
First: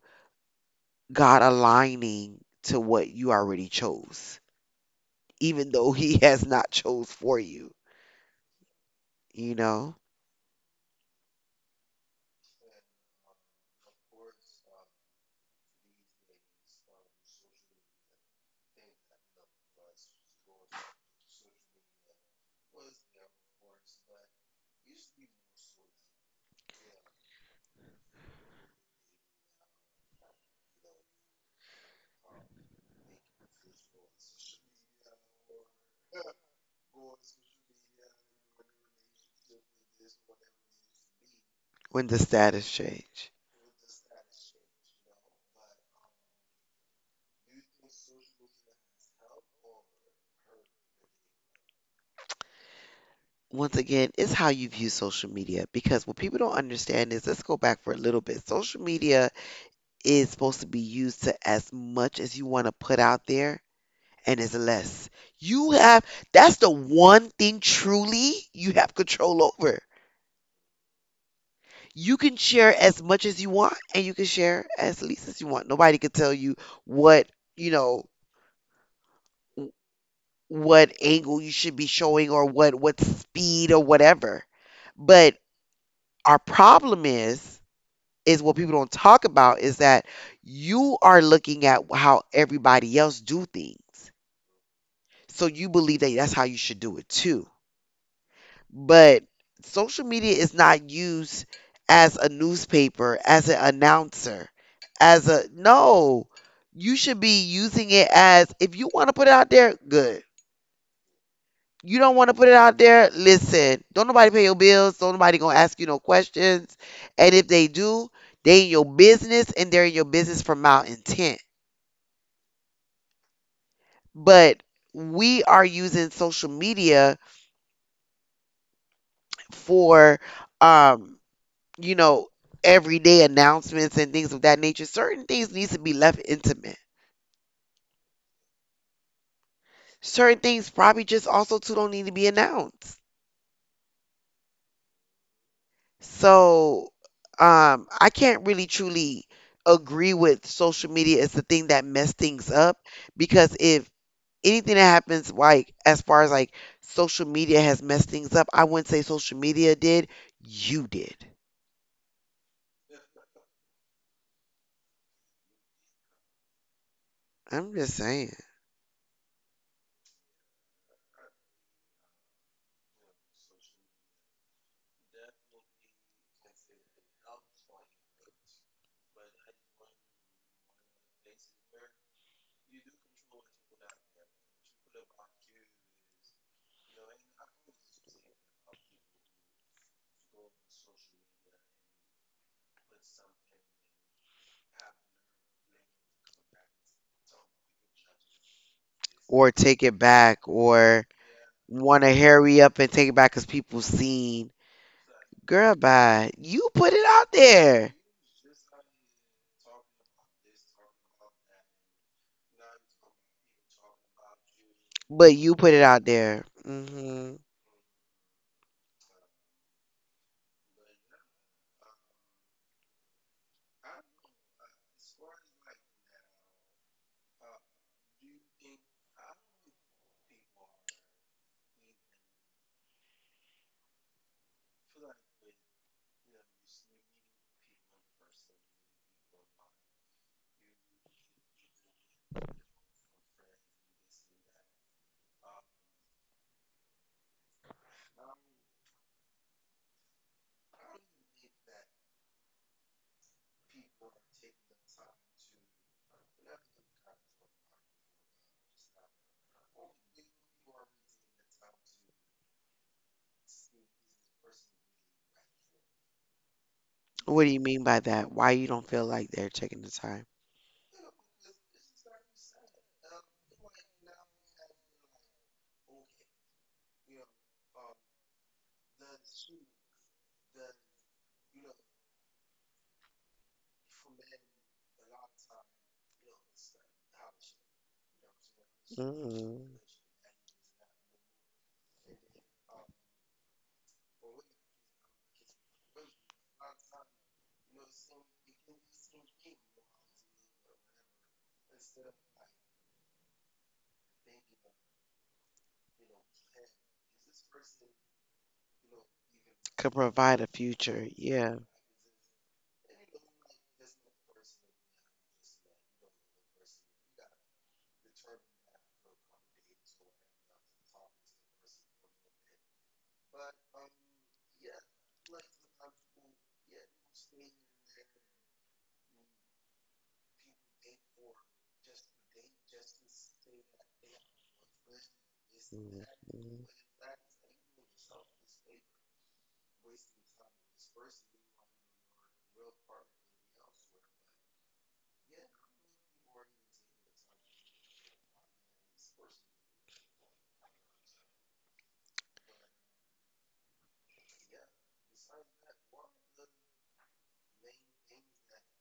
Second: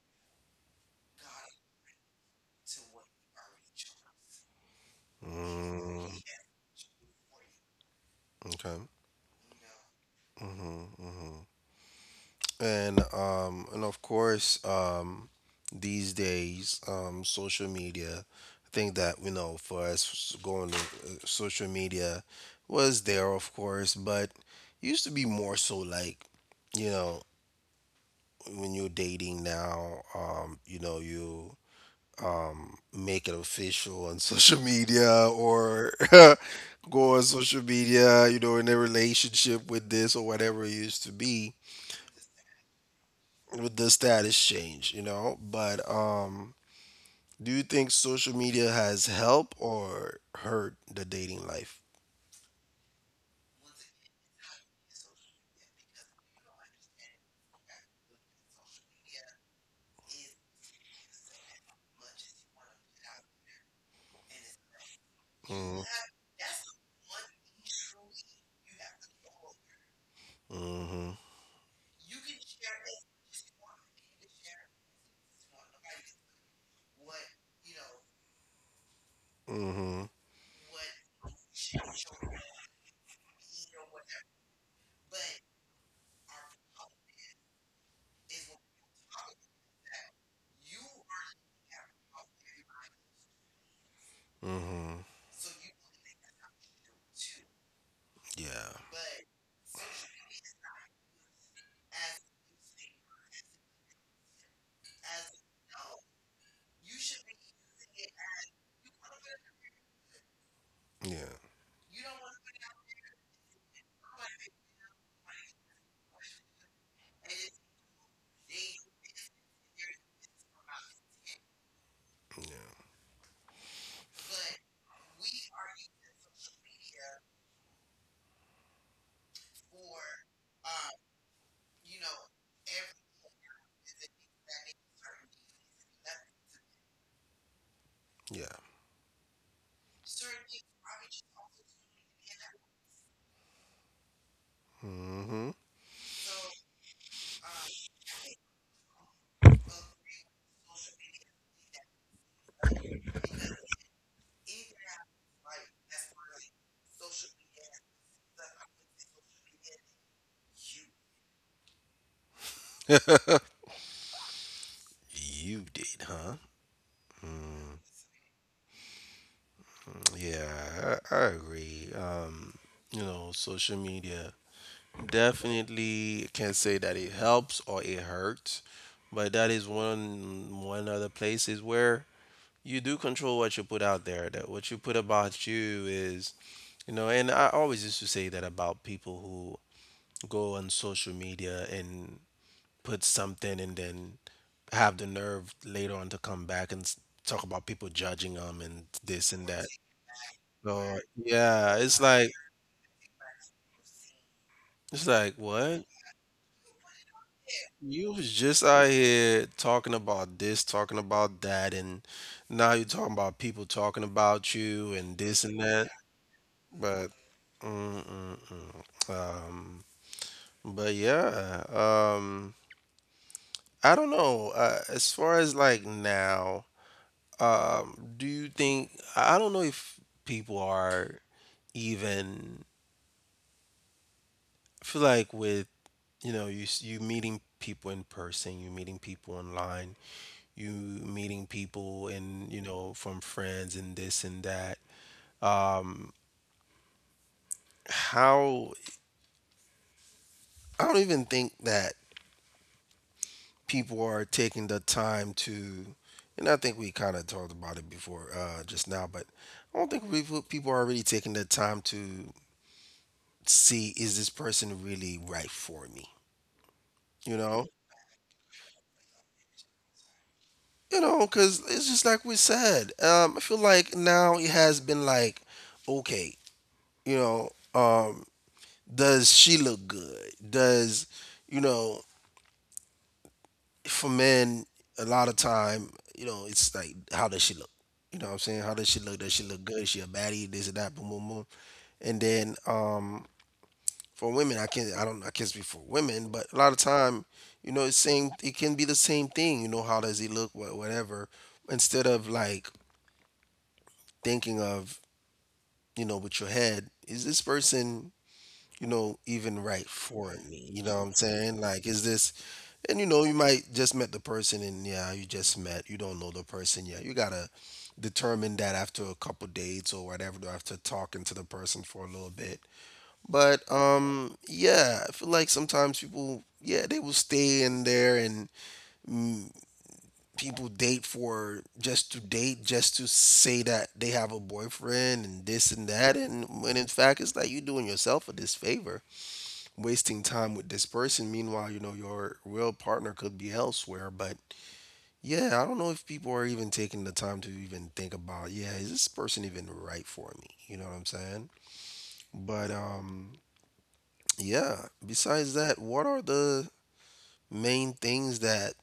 Speaker 1: God aligning to what you already chose, even though
Speaker 2: Mm-hmm.
Speaker 1: He has not chose for you,
Speaker 2: Okay.
Speaker 1: you know,
Speaker 2: Mm-hmm. Mm-hmm. And of course, these days, social media. I think that you know, for us going to social media, was there of course, but used to be more so like, you know, when you're dating now, you know, you make it official on social media or go on social media, you know, in a relationship with this or whatever it used to be.
Speaker 1: when the status change.
Speaker 2: With the status change, you know. But do you think social media has helped or hurt the dating life?
Speaker 1: Once again, it's how you view social media, because what people don't understand is, let's go back for a little bit. Social media is supposed to be used to as much as you want to put out there, and it's less. You
Speaker 2: Mm.
Speaker 1: have, that's the one thing truly you have control over.
Speaker 2: Mm-hmm.
Speaker 1: You can share as much as you want and you can share as least as you want. Nobody can tell you what, you know, w-
Speaker 2: Mm-hmm.
Speaker 1: what angle you should be showing, or what speed, or whatever. But our problem is what people don't talk about, is that you are looking at how everybody else do things,
Speaker 2: Mm-hmm.
Speaker 1: so you believe that that's how you should do it too.
Speaker 2: Yeah.
Speaker 1: But social media is not used as a newspaper, as an announcer, as a no. You should be using it as, if you want to put it out there, good.
Speaker 2: Yeah.
Speaker 1: You don't want to put it out there, listen. Don't nobody pay your bills. Don't nobody gonna ask you no questions. And if they do, they in your business, and they're in your business for malintent.
Speaker 2: Yeah.
Speaker 1: But we are using social media for, um you know, everyday announcements and things of that nature. Certain things needs to be left intimate.
Speaker 2: Yeah.
Speaker 1: Certain things probably just also too don't need to be announced.
Speaker 2: Mm-hmm.
Speaker 1: So, I can't really truly agree with social media as the thing that messed things up, because if anything that happens, like, as far as like social media has messed things up, I wouldn't say social media did, you did.
Speaker 2: You did, huh?
Speaker 1: I'm
Speaker 2: Mm.
Speaker 1: just saying.
Speaker 2: Yeah, I agree. You know, social media definitely can't say that it helps or it hurts, but that is one one other places where you do control what you put out there, that what you put about you is you know, and I always used to say that about people who go on social media and put something and then have the nerve later on to come back and s- talk about people judging them and this and
Speaker 1: Or
Speaker 2: that.
Speaker 1: take it back,
Speaker 2: So
Speaker 1: or
Speaker 2: yeah it's
Speaker 1: want to
Speaker 2: like,
Speaker 1: hurry up and take it back because people seen.
Speaker 2: it's like
Speaker 1: Girl,
Speaker 2: what,
Speaker 1: bye. You put it out there,
Speaker 2: you was just out here talking about this talking about that and now you're talking about people talking about you and
Speaker 1: but
Speaker 2: this
Speaker 1: you
Speaker 2: and
Speaker 1: put it
Speaker 2: that.
Speaker 1: out there.
Speaker 2: But
Speaker 1: Hmm.
Speaker 2: mm-mm-mm. um but yeah, I don't know. As far as like now, do you think, I don't know if people are even, I feel like with you know you s- you meeting people in person, you meeting people online, you meeting people and you know from friends and this and that. Um how, I don't even think that people are taking the time to, and I think we kind of talked about it before just now, but I don't think we- people are really taking the time to see, is this person really right for me? You
Speaker 1: What do you
Speaker 2: know,
Speaker 1: mean by that? Why you don't feel like they're taking the time?
Speaker 2: you know, because it's just like we said. I feel like now it has been like, okay, you know, does she look good? Does you know, for men, a lot of time, you know, it's like, how does she look? You know what I'm saying? How does she look? Does she
Speaker 1: Hmm.
Speaker 2: look good? Is she a baddie? This and that, boom, boom, boom. And then for women, I can't, I don't, I can't speak for women, but a lot of time, you know, it's same. It can be the same thing. You know, how does he look? What, whatever. Instead of like thinking of, you know, with your head, is this person, you know, even right
Speaker 1: Could
Speaker 2: for
Speaker 1: provide a
Speaker 2: me. You know what
Speaker 1: future.
Speaker 2: I'm
Speaker 1: Yeah.
Speaker 2: saying? Like, is this, and you know, you might just met the person and yeah, you just met, you don't know the person yet. You gotta determine that after a couple dates or whatever, after talking to the person for a little bit. But yeah, I feel like sometimes people, yeah, they will stay in there and people date for just to date, just to say that they have a boyfriend and this and that, and
Speaker 1: Mhm.
Speaker 2: when in fact it's like you doing yourself a disfavor wasting time with this person. Meanwhile, you know, your real partner could be elsewhere. But yeah, I don't know if people are even taking the time to even think about, yeah, is this person even right for me? You know what I'm saying? But yeah, besides that, what are the main things that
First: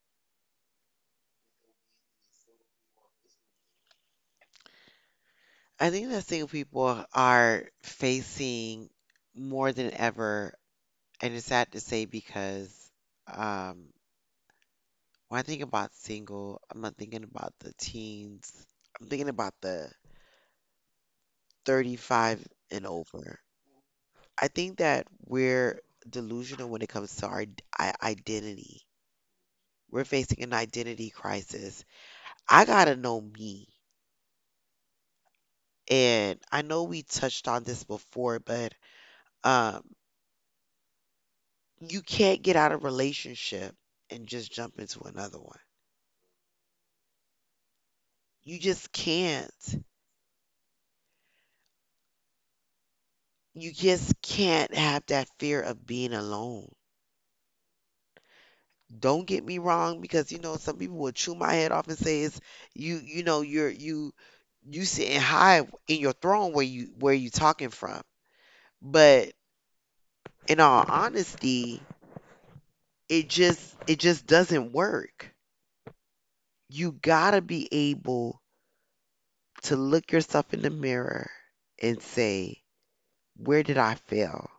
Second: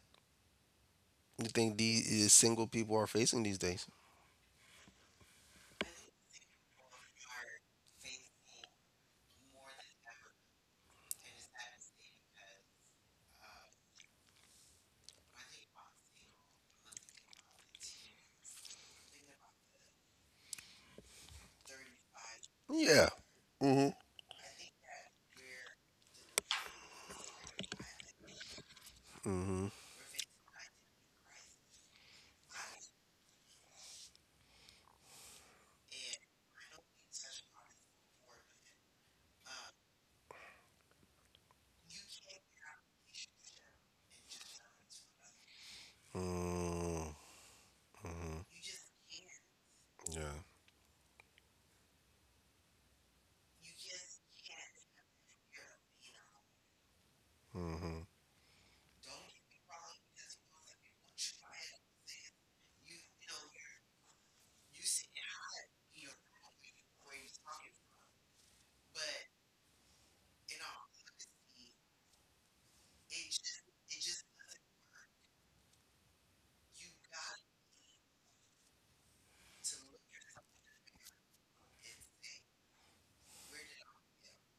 Speaker 2: you think these single people are facing these days?
Speaker 1: I think the thing people are facing more than ever. And it's sad to say because um, when I think about single, I'm not thinking about the teens. I'm thinking about the 35 and
Speaker 2: Yeah.
Speaker 1: over.
Speaker 2: Mm-hmm.
Speaker 1: I think that we're delusional when it comes to our identity.
Speaker 2: Mm-hmm.
Speaker 1: We're facing an identity crisis. I gotta know me. And I know we touched on this before, but um, you can't get out of relationship and just jump into another one.
Speaker 2: Mm-hmm. Mm-hmm.
Speaker 1: You just can't.
Speaker 2: Yeah.
Speaker 1: You just can't have that fear of being alone.
Speaker 2: Mm-hmm.
Speaker 1: Don't get me wrong, because you know some people will chew my head off and say it's you. You know you're you sitting high in your throne where you talking from. But in all honesty, it just doesn't work. You gotta be able to look yourself in the mirror and say, where did I fail?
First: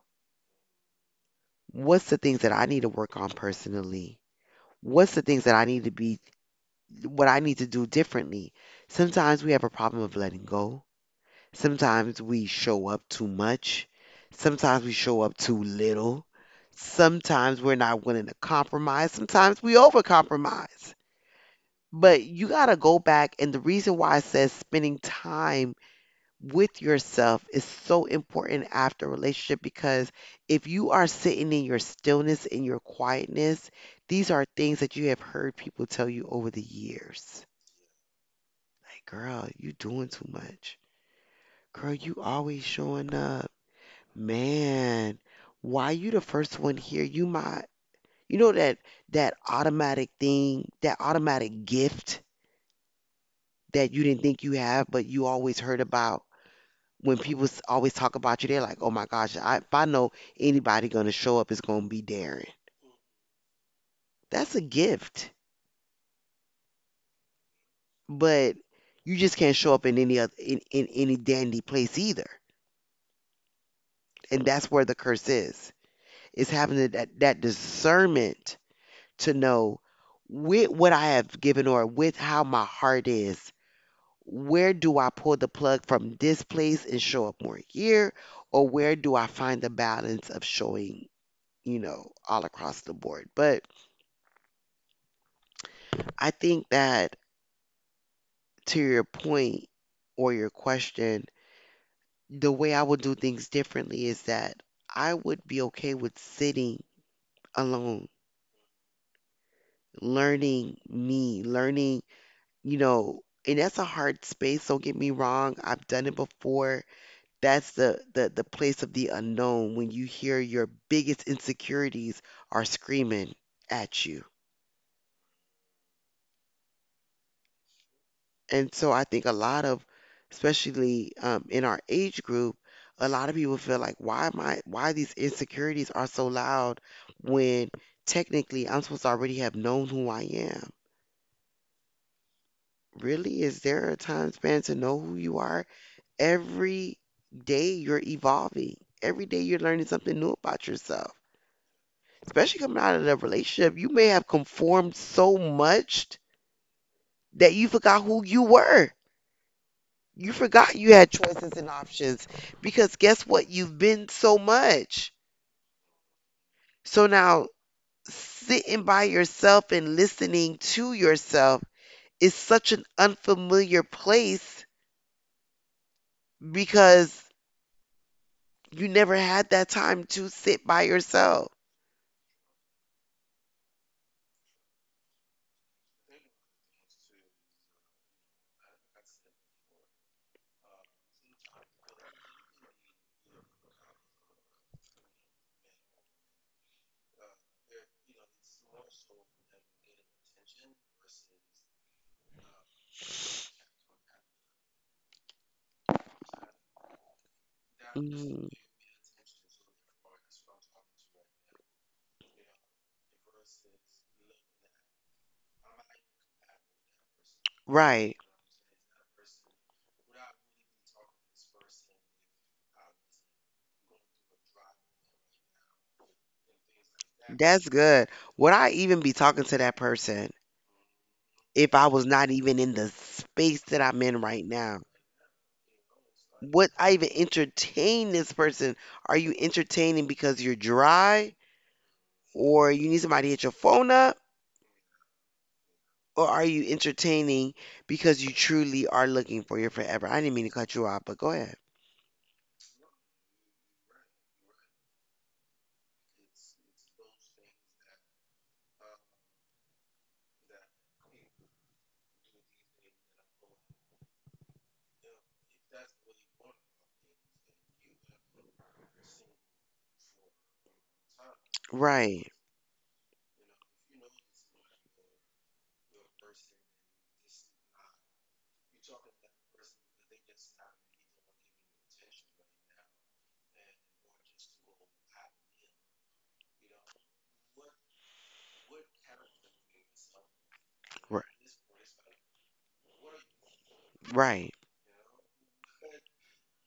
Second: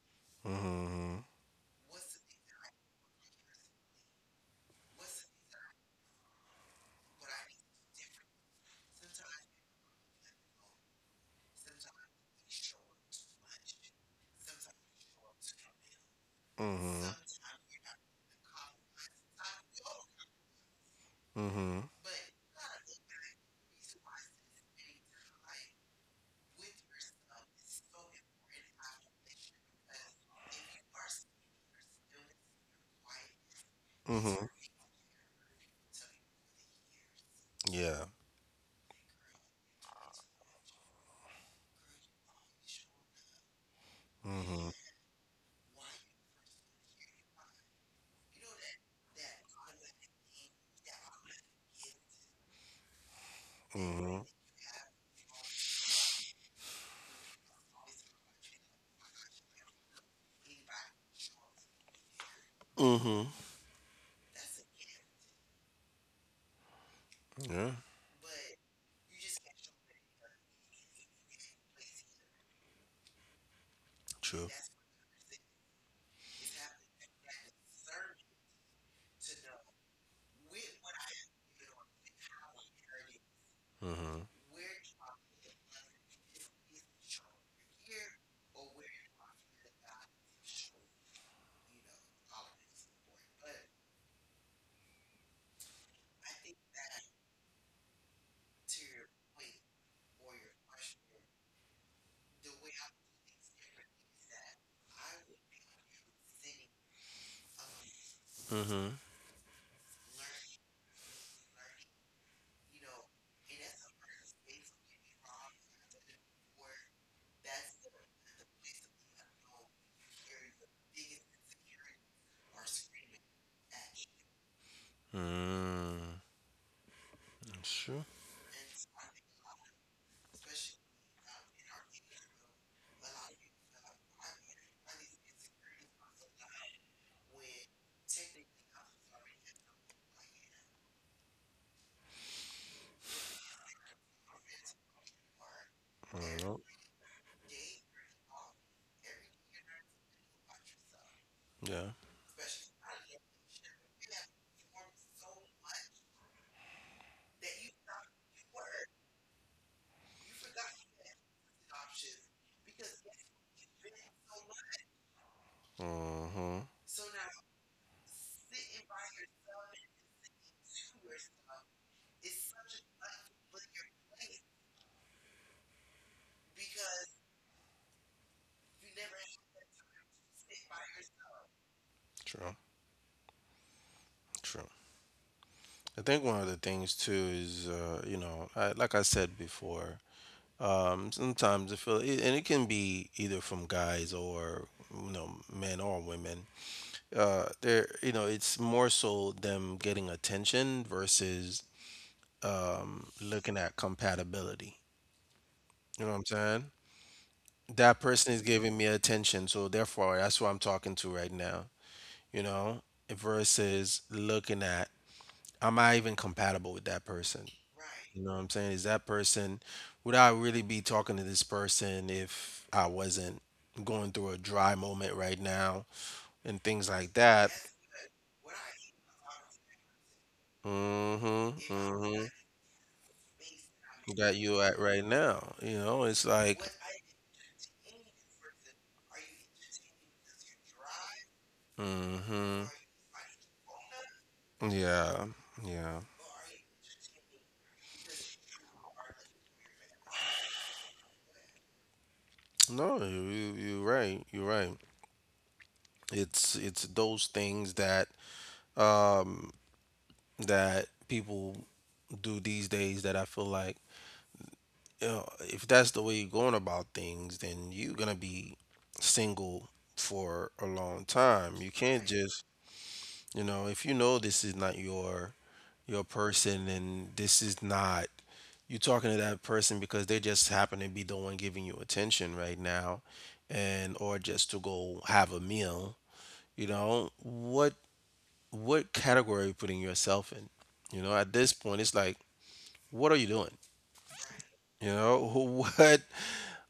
Speaker 2: Mm-hmm.
Speaker 1: What's the things that I need to work on personally? What's the things that I need to be, what I need to do differently. Sometimes we have a problem of letting go. Sometimes we show up too much. Sometimes we show up too little.
Speaker 2: Mm-hmm.
Speaker 1: Sometimes we're not willing to compromise. Sometimes we overcompromise.
Speaker 2: Mm-hmm.
Speaker 1: But you got to go back. And the reason why I says spending time with yourself is so important after a relationship, because if you are sitting in your stillness, in your quietness, these are
Speaker 2: Mm-hmm.
Speaker 1: things that you have heard people tell you over the years.
Speaker 2: Yeah.
Speaker 1: Like, girl, you doing too much. Girl, you always showing up.
Speaker 2: Mm-hmm.
Speaker 1: Man, why you the first one here? You might, you know that that automatic thing, that automatic gift that you didn't
Speaker 2: Mm-hmm.
Speaker 1: think you have, but you always heard about. When people always talk about you, they're like, "Oh my gosh, I, if I know anybody gonna show up, it's gonna be Darren."
Speaker 2: Mm-hmm.
Speaker 1: That's a gift,
Speaker 2: Yeah.
Speaker 1: but you just can't show up in any other in any dandy place either, and
Speaker 2: True.
Speaker 1: that's where the curse is. Is having that discernment to know, with what I have given or with how my heart is,
Speaker 2: Mm-hmm.
Speaker 1: where do I pull the plug from this place and show up more here, or where do I find the balance of showing, you know, all across the board? But I think that, to your point or your question, the way I would do things differently is that I would be okay with sitting alone,
Speaker 2: Mm-hmm.
Speaker 1: learning me, learning, you know, and that's a hard space. Don't get me wrong. I've done it before. That's the place of the unknown when you hear your biggest insecurities are screaming at you.
Speaker 2: Mm. That's true.
Speaker 1: And so I think a lot of, especially in our age group, a lot of people feel like, why am I, why these insecurities are so loud when technically I'm supposed to already have known who I am? Really? Is there a time span to know who you are?
Speaker 2: Mhm.
Speaker 1: Every day you're evolving. Every day you're learning something new about yourself.
Speaker 2: Yeah.
Speaker 1: Especially coming out of the relationship, you may have conformed so much that you forgot who you were. You forgot you had choices and options, because guess what? You've been so much.
Speaker 2: Mm-hmm.
Speaker 1: So now sitting by yourself and listening to yourself is such an unfamiliar place because you never had that time to sit by yourself.
Speaker 2: True. True. I think one of the things too is, you know, I, like I said before, sometimes I feel, it, and it can be either from guys or, you know, men or women. They're, you know, it's more so them getting attention versus looking at compatibility. You know what I'm saying? That person is giving me attention, so therefore that's who I'm talking to right now. You know, versus looking at am I even compatible with that person?
Speaker 1: Right.
Speaker 2: You know what I'm saying? Is that person, would I really be talking to this person if I wasn't going through a dry moment right now and things like that?
Speaker 1: That's good. Would I even be talking to that person
Speaker 2: Mm-hmm.
Speaker 1: if I was
Speaker 2: Mm-hmm.
Speaker 1: not even in the space that I'm in
Speaker 2: That
Speaker 1: right
Speaker 2: you at
Speaker 1: now?
Speaker 2: right now. You know, it's like.
Speaker 1: Would I even entertain this person? Are you entertaining because you're dry
Speaker 2: Mm-hmm.
Speaker 1: or you need somebody to hit your phone up?
Speaker 2: Yeah, yeah.
Speaker 1: Or are you entertaining because you truly are looking for your forever? I didn't mean to cut you off, but go ahead.
Speaker 2: No, you you're right. You're right. It's those things that um that people do these days that I feel like, you know, if that's the way you're going about things, then you're gonna be single for a long time. You can't
Speaker 1: Right.
Speaker 2: just you know this is not your person, and this is not you talking to that person because they just happen to be the one giving you attention right now and or just to go have a meal. You know what category are you putting yourself in? You know, at this point it's like, what are you doing?
Speaker 1: Right.
Speaker 2: You know, what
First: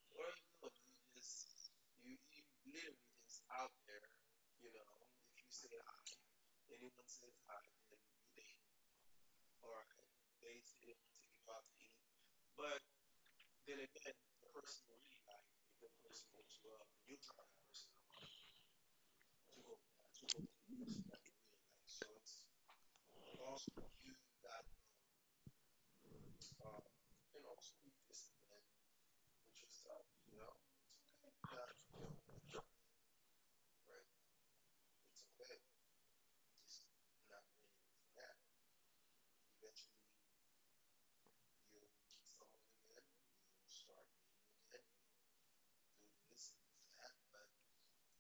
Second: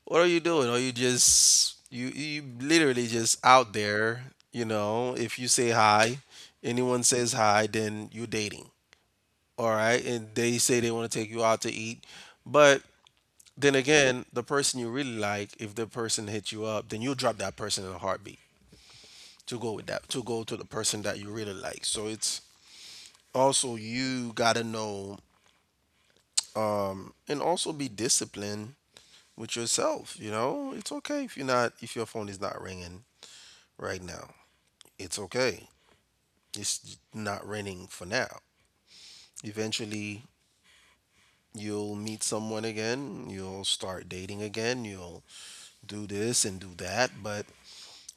Speaker 2: what are you doing? Are you just you literally just out there? You know, if you say hi, anyone says hi, then you're dating, all right, and they say they want to take you out to eat. But then again, the person you really like, if the person hits you up, then you'll drop that person in a heartbeat to go with that, to go to the person that you really like. So it's also, you gotta know, and also be disciplined with yourself. You know, it's okay if you're not, if your phone is not ringing right now. It's okay. It's not ringing for now. Eventually, you'll meet someone again. You'll start dating again. You'll do this and do that. But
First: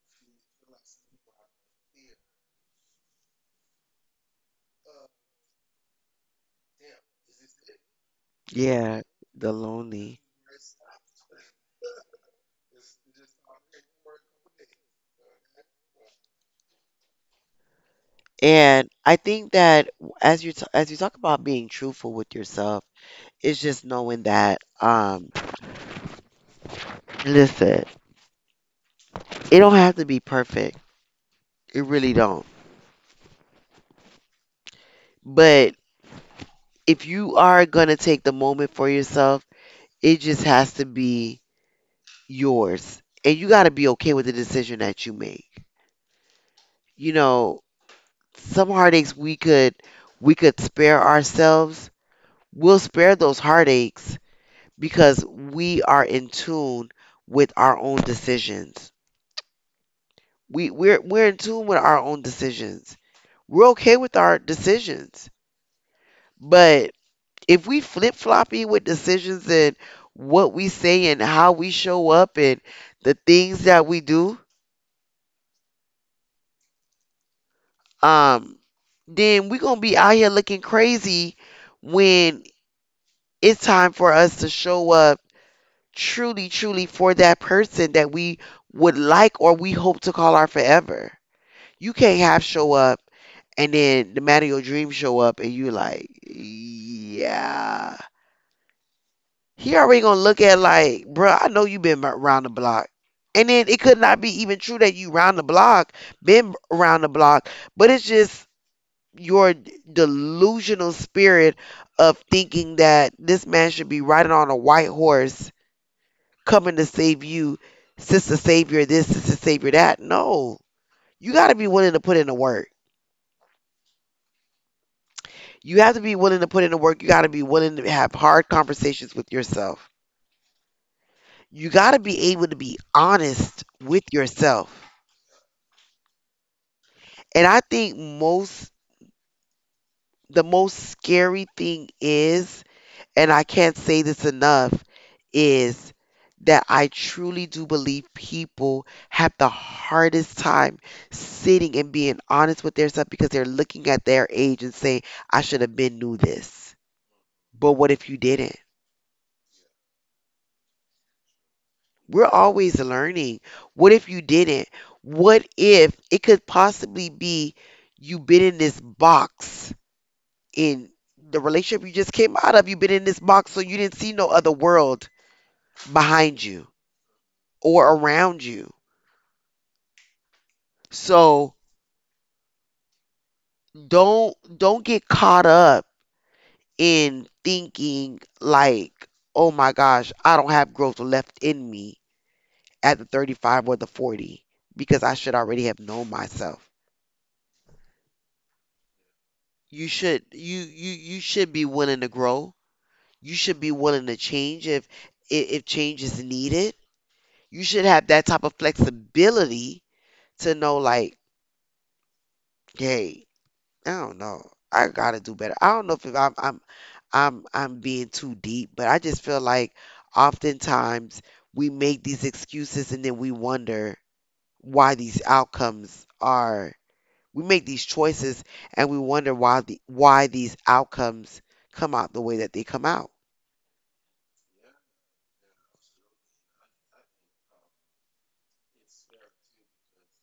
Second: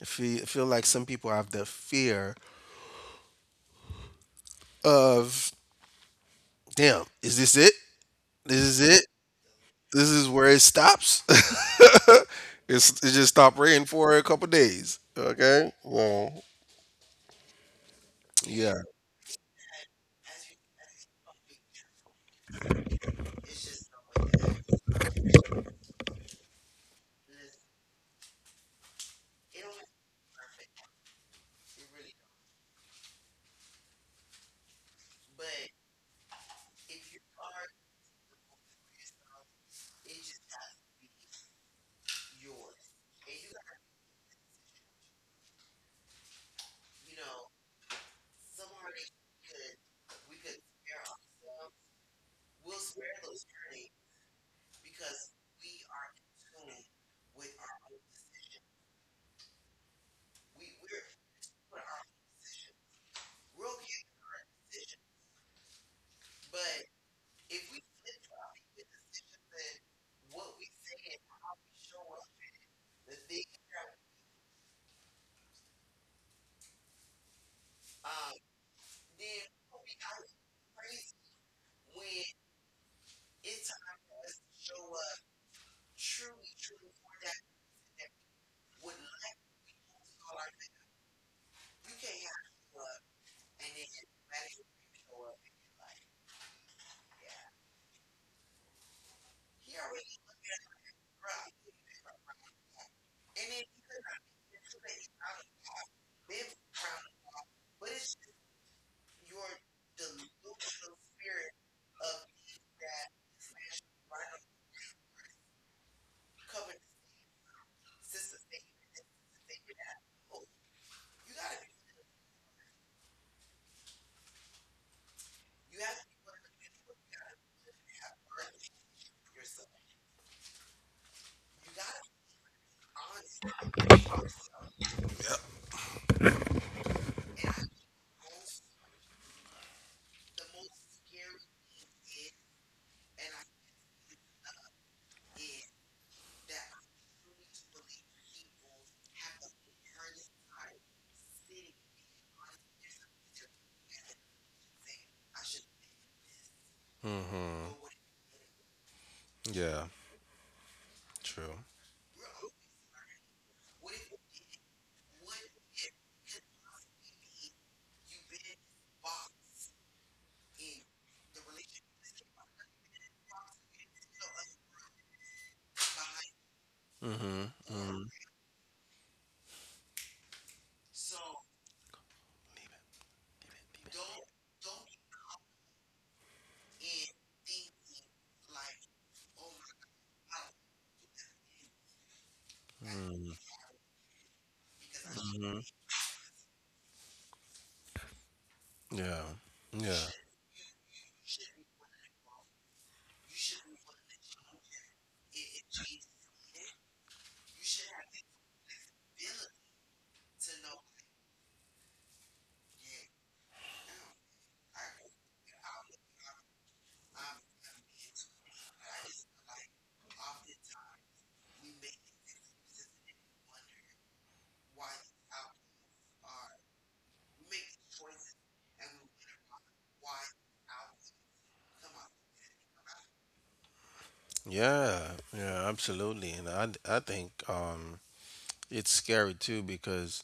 Speaker 2: I feel like some people have the fear of, damn, is this it? This is
Speaker 1: Yeah,
Speaker 2: it?
Speaker 1: the
Speaker 2: This
Speaker 1: lonely.
Speaker 2: is where it stops? It just stopped raining for a couple days. Okay? Well, yeah.
Speaker 1: And I think that, as you as you talk about being truthful with yourself, it's just knowing that listen, it don't have to be perfect. It really don't. But if you are going to take the moment for yourself, it just has to be yours. And you got to be okay with the decision that you make. You know, some heartaches we could, we could spare ourselves. We'll spare those heartaches because we are in tune with our own decisions. We're in tune with our own decisions. We're okay with our decisions. But if we flip floppy with decisions and what we say and how we show up and the things that we do, um, then we're gonna be out here looking crazy when it's time for us to show up truly, truly for that person that we would like or we hope to call our forever. You can't have show up and then the man of your dreams show up and you like, yeah. He already gonna look at like, bruh, I know you been around the block. And then it could not be even true that you round the block, been around the block, but it's just your delusional spirit of thinking that this man should be riding on a white horse coming to save you, sister savior this, sister savior that. No. You gotta be willing to put in the work. You have to be willing to put in the work. You got to be willing to have hard conversations with yourself. You got to be able to be honest with yourself. And I think most, the most scary thing is, and I can't say this enough, is that I truly do believe people have the hardest time sitting and being honest with themselves because they're looking at their age and saying, I should have been knew this. But
Speaker 2: Hmm.
Speaker 1: what if you didn't?
Speaker 2: Yeah, true.
Speaker 1: We're always learning. What if you didn't? What if it could possibly be you've been in this box in the relationship you just came out of? You've been in this box, so you didn't see no other world behind you
Speaker 2: Hmm.
Speaker 1: or
Speaker 2: Hmm.
Speaker 1: around you. So don't get caught up in thinking like, oh my gosh, I don't have growth left in me at the 35 or the 40 because I should
Speaker 2: Hmm.
Speaker 1: already have known myself.
Speaker 2: Yeah.
Speaker 1: You
Speaker 2: Yeah.
Speaker 1: should, you should be willing to grow. You should be willing to change if, if change is needed. You should have that type of flexibility to know like, hey, I don't know. I gotta do better. I don't know if I'm being too deep, but I just feel like oftentimes we make these excuses and then we wonder why these outcomes are. We make these choices and we wonder why the, why these outcomes come out the way that they come out.
Speaker 2: Yeah, yeah, absolutely. And I think it's scary too because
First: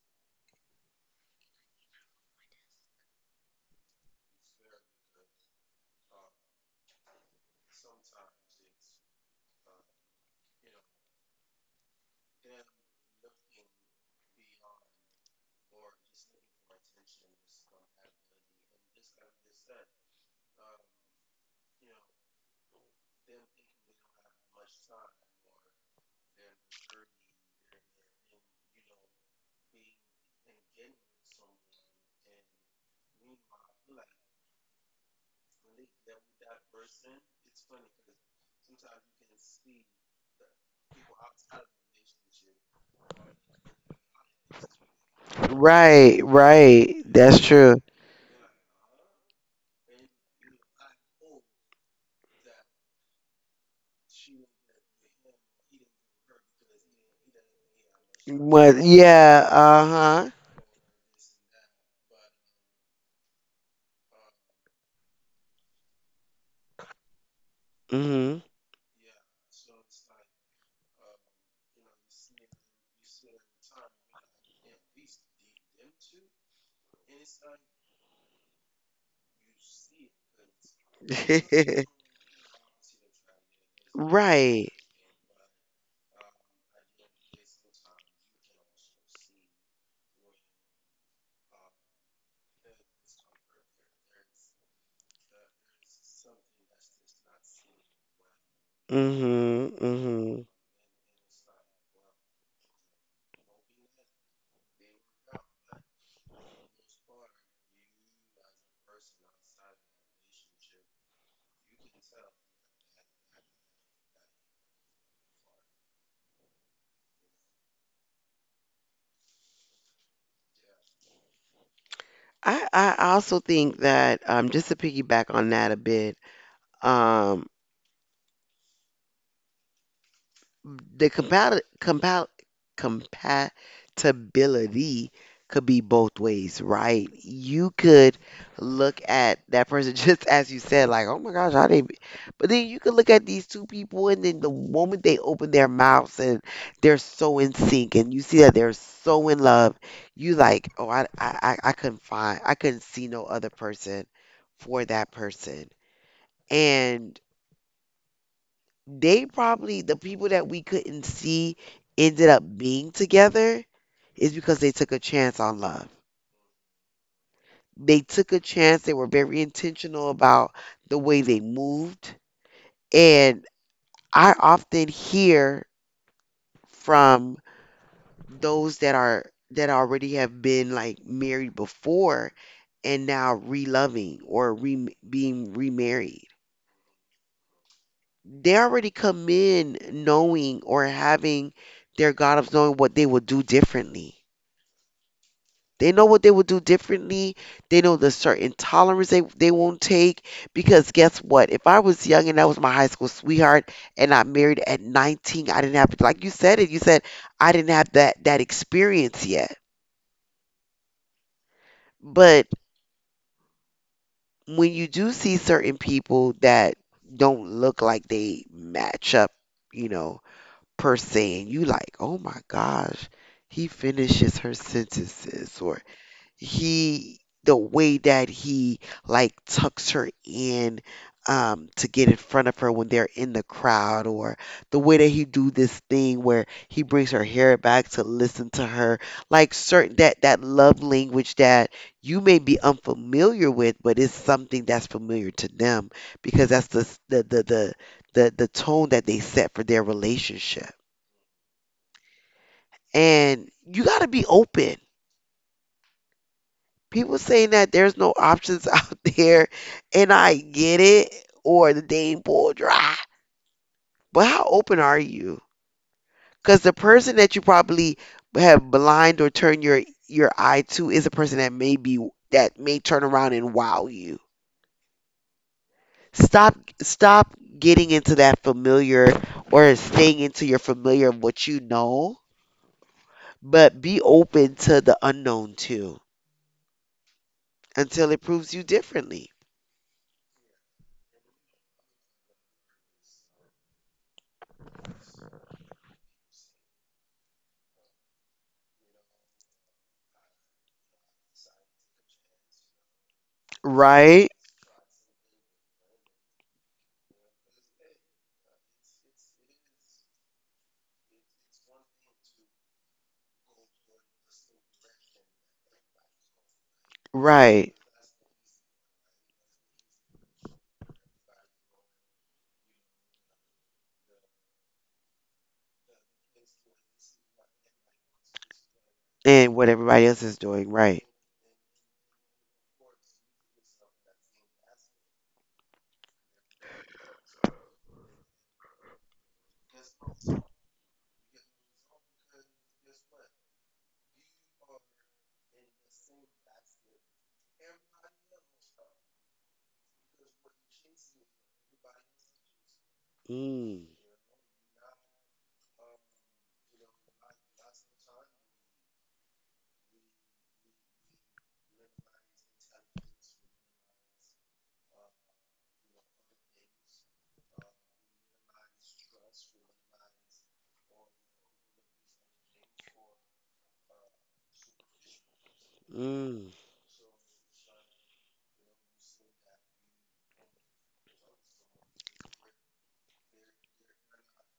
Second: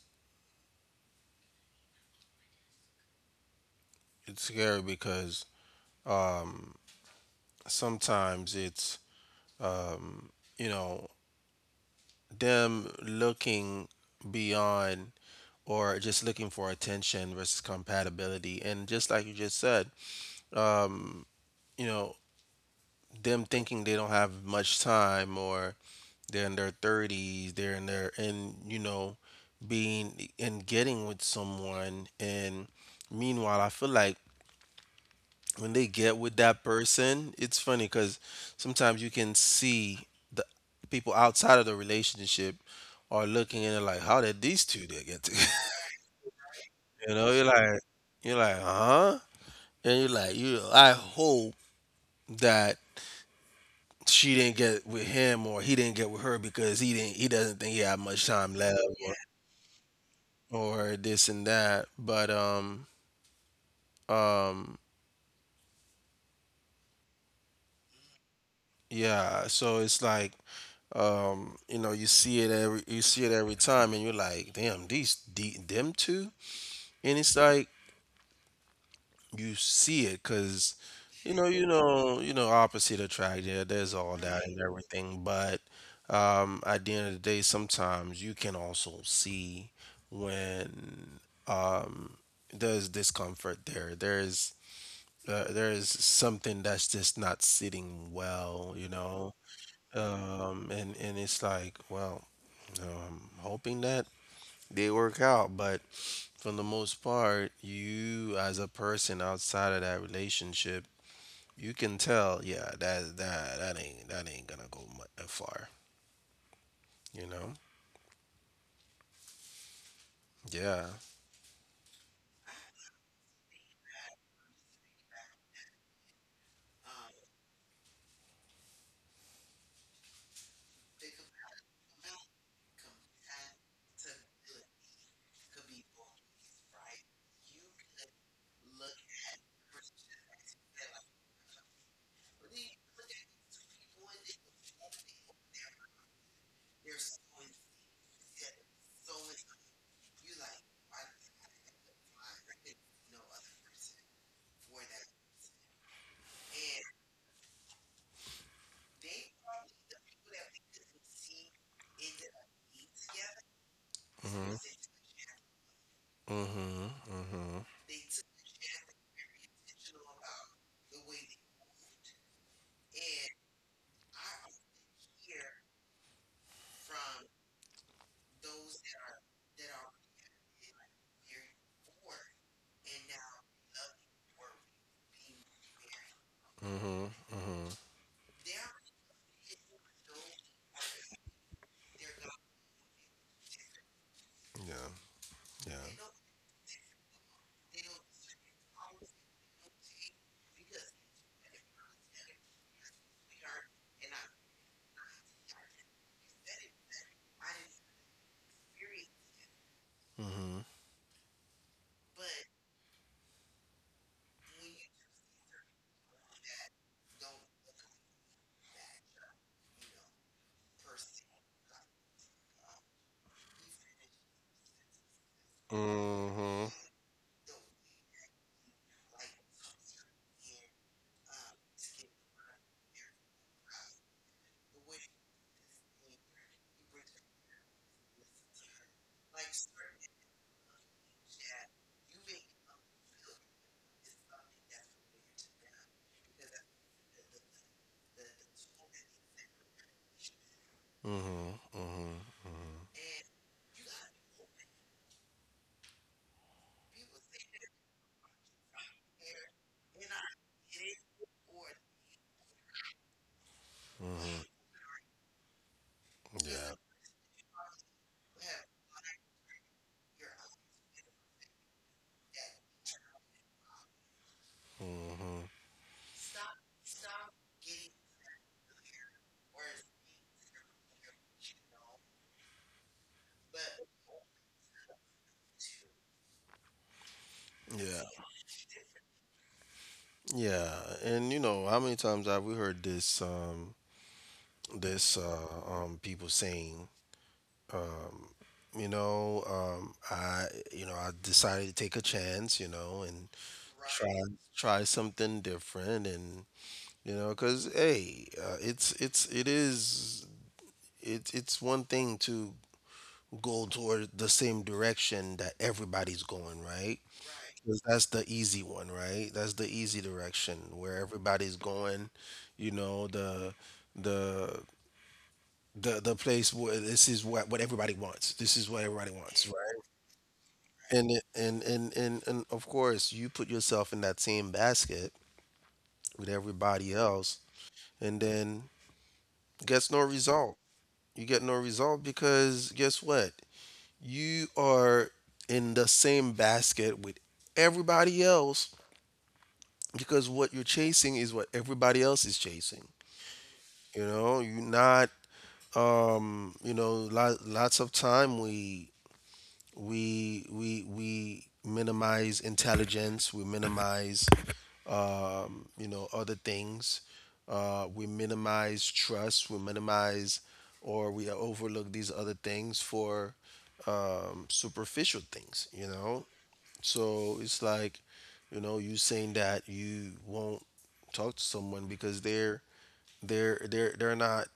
Speaker 2: it's scary because um, sometimes it's, um, you know, them looking beyond or just looking for attention versus compatibility, and just like you just said, um, you know, them thinking they don't have much time, or they're in their 30s, they're in their, and you know, being and getting with someone, and meanwhile I feel like when they get with that person, it's funny because sometimes you can see the people outside of the relationship are looking and they're like, "How did these two they get together?"
Speaker 1: Right, right.
Speaker 2: You know,
Speaker 1: That's true.
Speaker 2: you're like, huh? And you're like, you. I hope that she didn't get with him, or he didn't get with her because he didn't. He doesn't think he had much time
Speaker 1: But
Speaker 2: left,
Speaker 1: yeah, uh-huh.
Speaker 2: or this and that. But um
Speaker 1: Mm.
Speaker 2: yeah. So it's like, you know, you see it every time, and you're like, damn, them two, and it's like you see it because
Speaker 1: Mhm.
Speaker 2: you know, opposite attract. Yeah, there's all that and
Speaker 1: Right.
Speaker 2: everything, but at the end of the day, sometimes you can also see when, um, there's discomfort there. There's something that's just not sitting well, you
Speaker 1: Mm.
Speaker 2: know.
Speaker 1: Mhm. Mm. Mhm.
Speaker 2: And it's like, well, hoping that they work out, but for the most part, you as a person outside of that relationship, you can tell, yeah, that that ain't that ain't gonna go far, you know? Yeah.
Speaker 1: I also think that just to piggyback on that a bit. um. The compatibility could be both ways, right? You could look at that person just as you said, like, oh my gosh, how they be? But then you could look at these two people, and then the moment they open their mouths and they're so in sync, and you see that they're so in love, you like, oh, I couldn't find, I couldn't see no other person for that person. And they probably the people that we couldn't see ended up being together is
Speaker 2: Mhm.
Speaker 1: because they took a chance on love.
Speaker 2: Mhm. Mhm.
Speaker 1: They took a chance, they were very intentional about the way they moved. And I often hear from those that are, that already have been like married before and now reloving or being remarried.
Speaker 2: Mhm. Mhm.
Speaker 1: They already come in knowing or having their God of knowing what they will do differently.
Speaker 2: Yeah. Yeah.
Speaker 1: They know what they will do differently. They know the certain tolerance they won't take. Because guess what? If I was young and that was my high school sweetheart and I married at 19, I didn't have, like you said it, you said, I didn't have that experience yet.
Speaker 2: Mhm.
Speaker 1: But when you do see certain people that don't look like they match up, you know, per se, and you like, oh my gosh, he finishes her sentences, or
Speaker 2: Mhm.
Speaker 1: he, the way that he like tucks her in to get in front of her when they're in the crowd, or the way that he do this thing where he brings her hair back to listen to her, like certain, that that love language that you may be unfamiliar with but it's something that's familiar to them, because that's the the the the, the tone that they set for their relationship.
Speaker 2: Mhm. Mhm. Mhm.
Speaker 1: And you got to be open. People saying that there's no options out there, and I get it, or the dang bowl dry. But how
Speaker 2: Mhm.
Speaker 1: open are you? Because the
Speaker 2: Yeah.
Speaker 1: person that you probably have blind or turn your eye to is a person that may turn around and wow you.
Speaker 2: Mhm.
Speaker 1: Stop stop getting into that familiar or staying into your familiar of what you know, but be open to the unknown too
Speaker 2: Yeah.
Speaker 1: until it proves you differently.
Speaker 2: Yeah, and you know how many times have we heard this, people saying, um you know, I you know, I decided to take a chance, you know, and try
Speaker 1: Right?
Speaker 2: try something different. And you know, 'cuz hey, it is it's one thing to go toward the same direction that everybody's going, right?
Speaker 1: Right.
Speaker 2: 'Cause that's the easy one, right? That's the easy direction where everybody's going, you know, the the place where this is what everybody wants. This is what everybody wants,
Speaker 1: And
Speaker 2: right?
Speaker 1: what everybody else is doing, right?
Speaker 2: And of course, you put yourself in that same basket with everybody else, and then gets no result. You get no result because guess what? You are in the same basket with everybody else because what you're chasing is what everybody else is chasing.
Speaker 1: Mm,
Speaker 2: You know, you're not. You know, lots of time we minimize intelligence. We minimize, you know, other things. We minimize trust. We minimize, or we overlook these other things for superficial things. You know,
Speaker 1: mm,
Speaker 2: so it's like, you know, you saying that you won't talk to someone because they're not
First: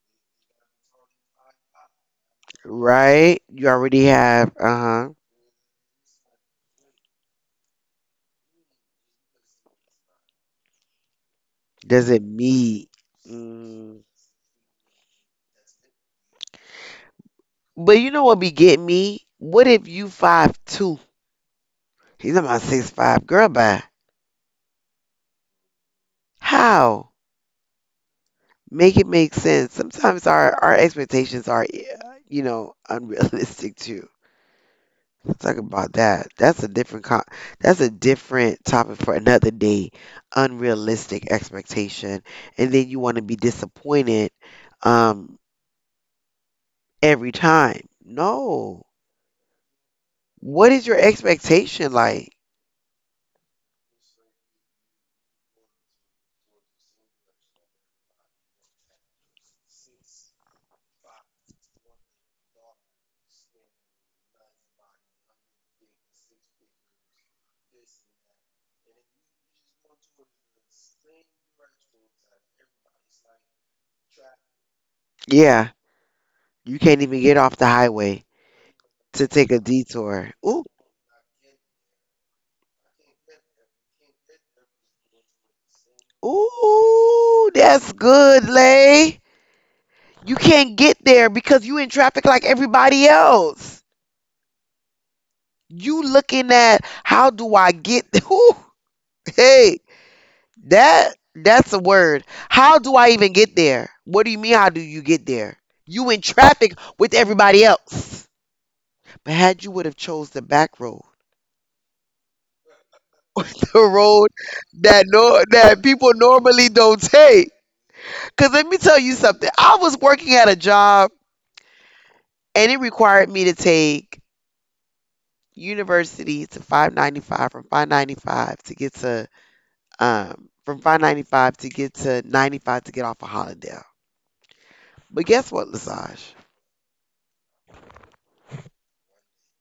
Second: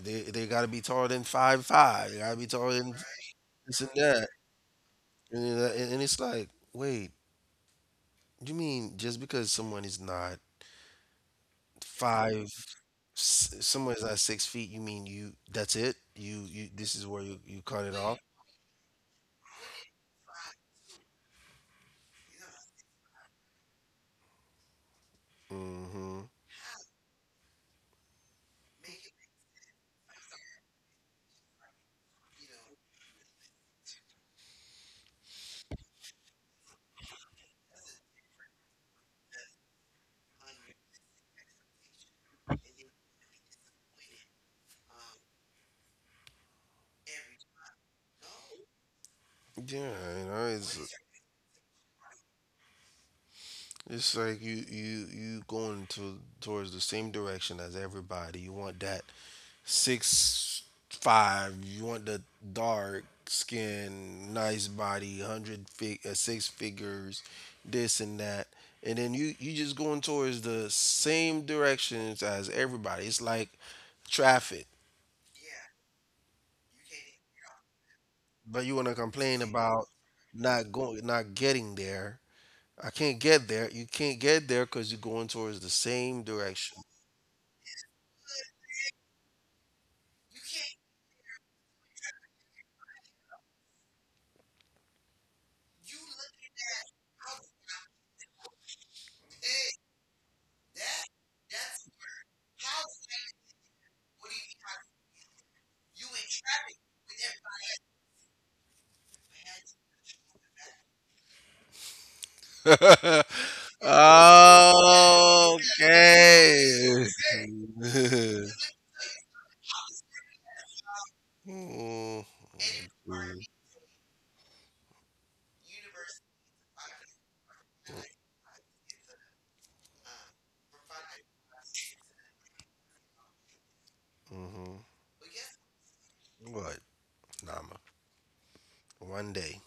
Speaker 2: they gotta be taller than 5'5". They gotta be taller than
Speaker 1: right? You
Speaker 2: this and
Speaker 1: already
Speaker 2: that.
Speaker 1: have, uh-huh.
Speaker 2: And it's like, wait, you mean just because someone is not
Speaker 1: Does it
Speaker 2: five,
Speaker 1: meet?
Speaker 2: someone is
Speaker 1: Mm.
Speaker 2: not 6 feet, you mean you, that's it? You, this is where you cut it
Speaker 1: But you
Speaker 2: off?
Speaker 1: know what be getting me? What if you 5'2"? He's about 6'5". Girl, bye.
Speaker 2: Mm-hmm.
Speaker 1: How? Make it make sense. Sometimes our expectations are, unrealistic. Let's talk about that. That's a different topic for another day. Unrealistic expectation, and then you want to be disappointed um every time. No.
Speaker 2: Yeah, you know
Speaker 1: What
Speaker 2: it's.
Speaker 1: is your expectation like?
Speaker 2: It's like you going to towards the same direction as everybody. You want that 6'5". You want the dark skin, nice body, six figures, this and that, and then you just going towards the same directions as everybody. It's like traffic,
Speaker 1: Yeah, you can't even get off the highway
Speaker 2: but you want to
Speaker 1: to
Speaker 2: complain
Speaker 1: take a
Speaker 2: about
Speaker 1: detour. Ooh,
Speaker 2: not going, not getting there. I can't get there. You can't get there because you're going towards the same direction.
Speaker 1: ooh, that's good, Lay. You can't get there because you in traffic like everybody else. You looking at how do I get? Ooh. Hey, that's a word. How do I even get there? What do you mean how do you get there? You in traffic with everybody else. But had you would have chose the back road,
Speaker 2: Okay.
Speaker 1: the road that people normally don't take. Cause let me tell you something. I was working at a job,
Speaker 2: Mm,
Speaker 1: and it required
Speaker 2: mm,
Speaker 1: me to take university to 595, from 595 to get to from 595 to get to 95 to get off of Hollandale.
Speaker 2: mhm.
Speaker 1: But guess what, Lesage?
Speaker 2: What, Nama? One day.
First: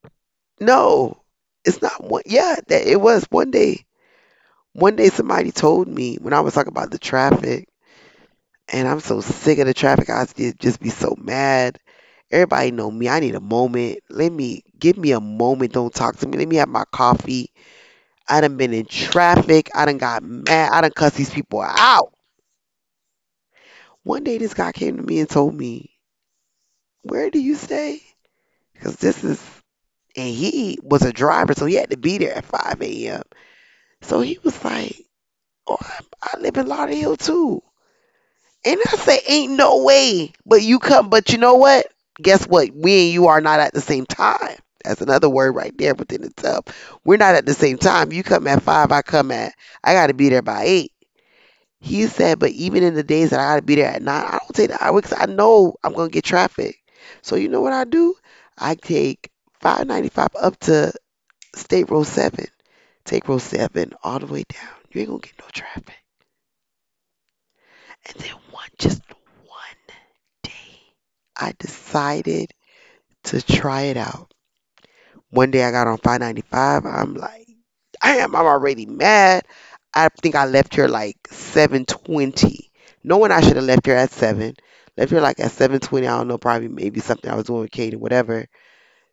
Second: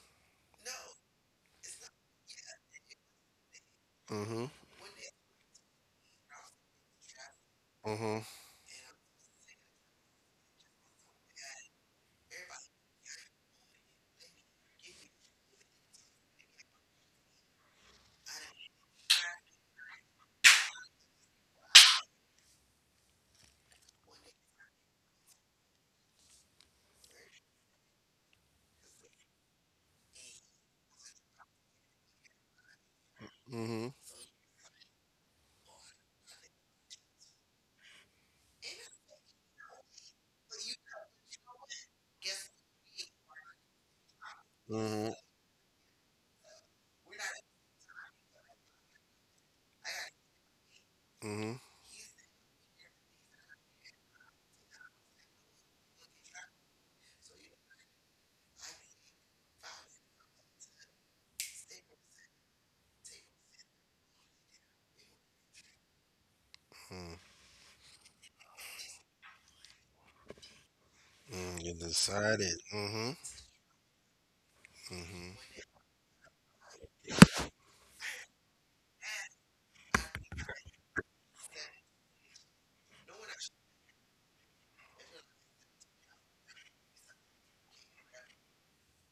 Speaker 1: No, it's not one. Yeah, that it was one day.
Speaker 2: Mm-hmm.
Speaker 1: One day somebody told me when I was talking about the traffic,
Speaker 2: Mm-hmm.
Speaker 1: and I'm so sick of the traffic. I did just be so mad. Everybody know me. I need a moment. Let me give me a moment. Don't talk to me. Let me have my coffee. I done been in traffic. I done got mad. I done cuss these people out. One day this guy came to me and told me, "Where do you stay?" Because this is, and he was a driver, so he had to be there at 5 a.m.
Speaker 2: Mm-hmm.
Speaker 1: So he was like. Oh, I live in Lauderdale too. And I say, ain't no way. But you come, but you know what? Guess what? We and you are not at the same time. That's
Speaker 2: Mm-hmm.
Speaker 1: another word right there within itself. We're not at the same time. You come at 5, I got to be there by 8.
Speaker 2: Mm-hmm.
Speaker 1: He said, but even in the days that I got to be there at 9, I don't take the hour because I know I'm going to get traffic. So you know what I do? I take 595 up to State Road 7. Take Road 7 all the way down. You ain't going to get no traffic. And then just one day, I
Speaker 2: Mm-hmm. You
Speaker 1: decided
Speaker 2: decided. Mm-hmm.
Speaker 1: to try it out. One
Speaker 2: Mm-hmm.
Speaker 1: day I got on 595. I'm like, damn, I'm already mad. I think I left here like 7:20. Knowing I should have left here at 7. Left here like at 7:20. I don't know, probably maybe something I was doing with Katie, whatever.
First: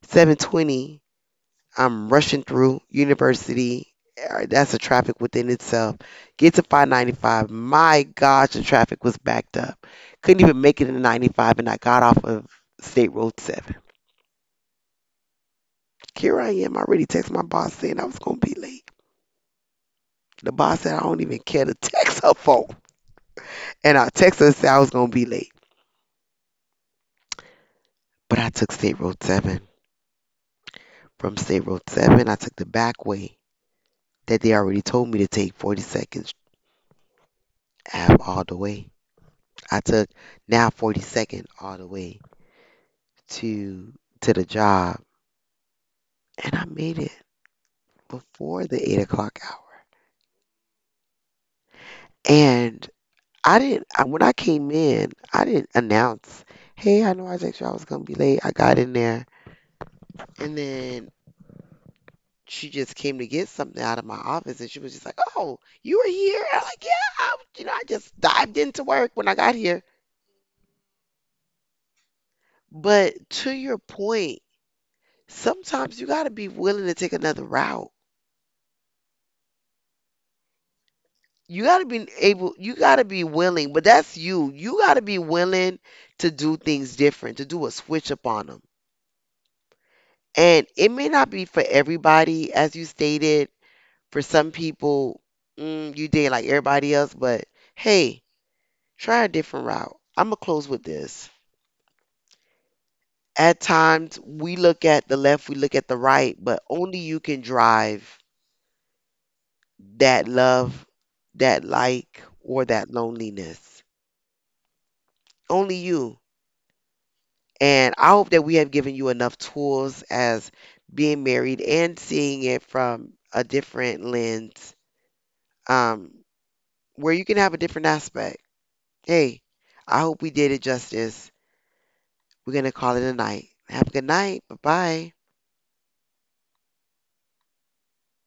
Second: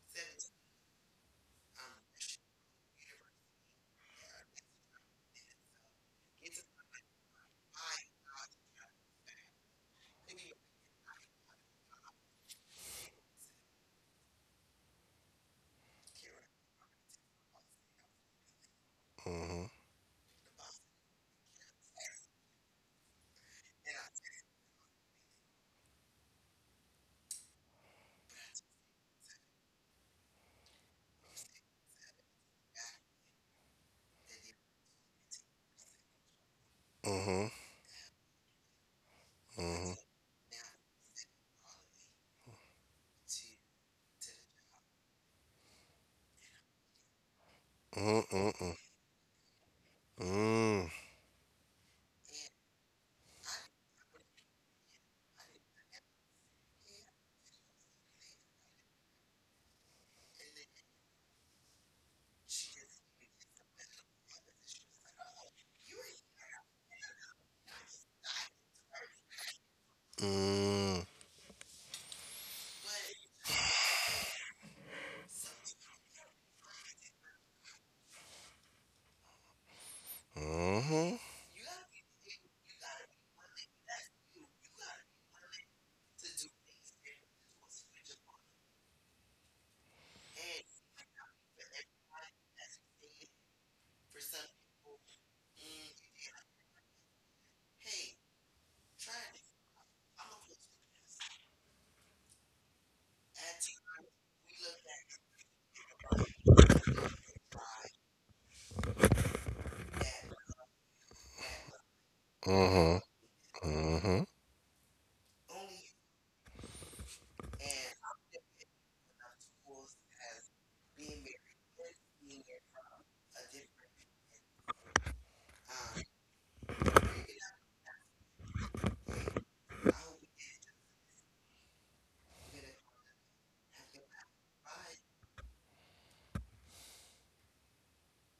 Speaker 1: 7:20. I'm rushing through university. That's a traffic within itself. Get to 595. My gosh, the traffic was backed up. Couldn't even make it in 95, and I got off of State Road 7. Here I am. I already texted my boss saying I was going to be late.
Speaker 2: Mm-hmm.
Speaker 1: The boss said I don't even care to text her phone. And I texted her and said I was going to be late. But I took State Road 7. From State Road 7, I took the back way that they already told me to take 42nd
Speaker 2: Mm-hmm.
Speaker 1: Ave all the way. I
Speaker 2: Mm-hmm. Mm-hmm.
Speaker 1: took now 42nd all the way to to the job, and I made it before
Speaker 2: Mm-hmm.
Speaker 1: the 8 o'clock hour.
Speaker 2: Mm-hmm.
Speaker 1: And I didn't. When I came in, I didn't announce, "Hey, I know I texted you I was gonna be late." I got in there, and then she just came to get something out of my office, and she was just like, "Oh, you were here?" And I'm like, "Yeah, I just dived into work when I got here."
Speaker 2: Mm-hmm.
Speaker 1: But to your point, sometimes you gotta be willing to take another route. You got to be able, you got to be willing, but that's you got to be willing to do things different, to do a switch up on them, and it may not be for everybody, as you stated. For some people, mm, you date like everybody else, but hey, try a different route. I'm gonna close with this. At times we look at the left, we look at the right, but only you can drive that love, that like, or that
Speaker 2: Mm-hmm.
Speaker 1: loneliness.
Speaker 2: Mm-hmm.
Speaker 1: Only you. And I hope that we have given you enough tools as being married and seeing it from a different lens, um, where you can have a different aspect. Hey, I hope we did it justice. We're going to call it a night. Have a good night. Bye bye.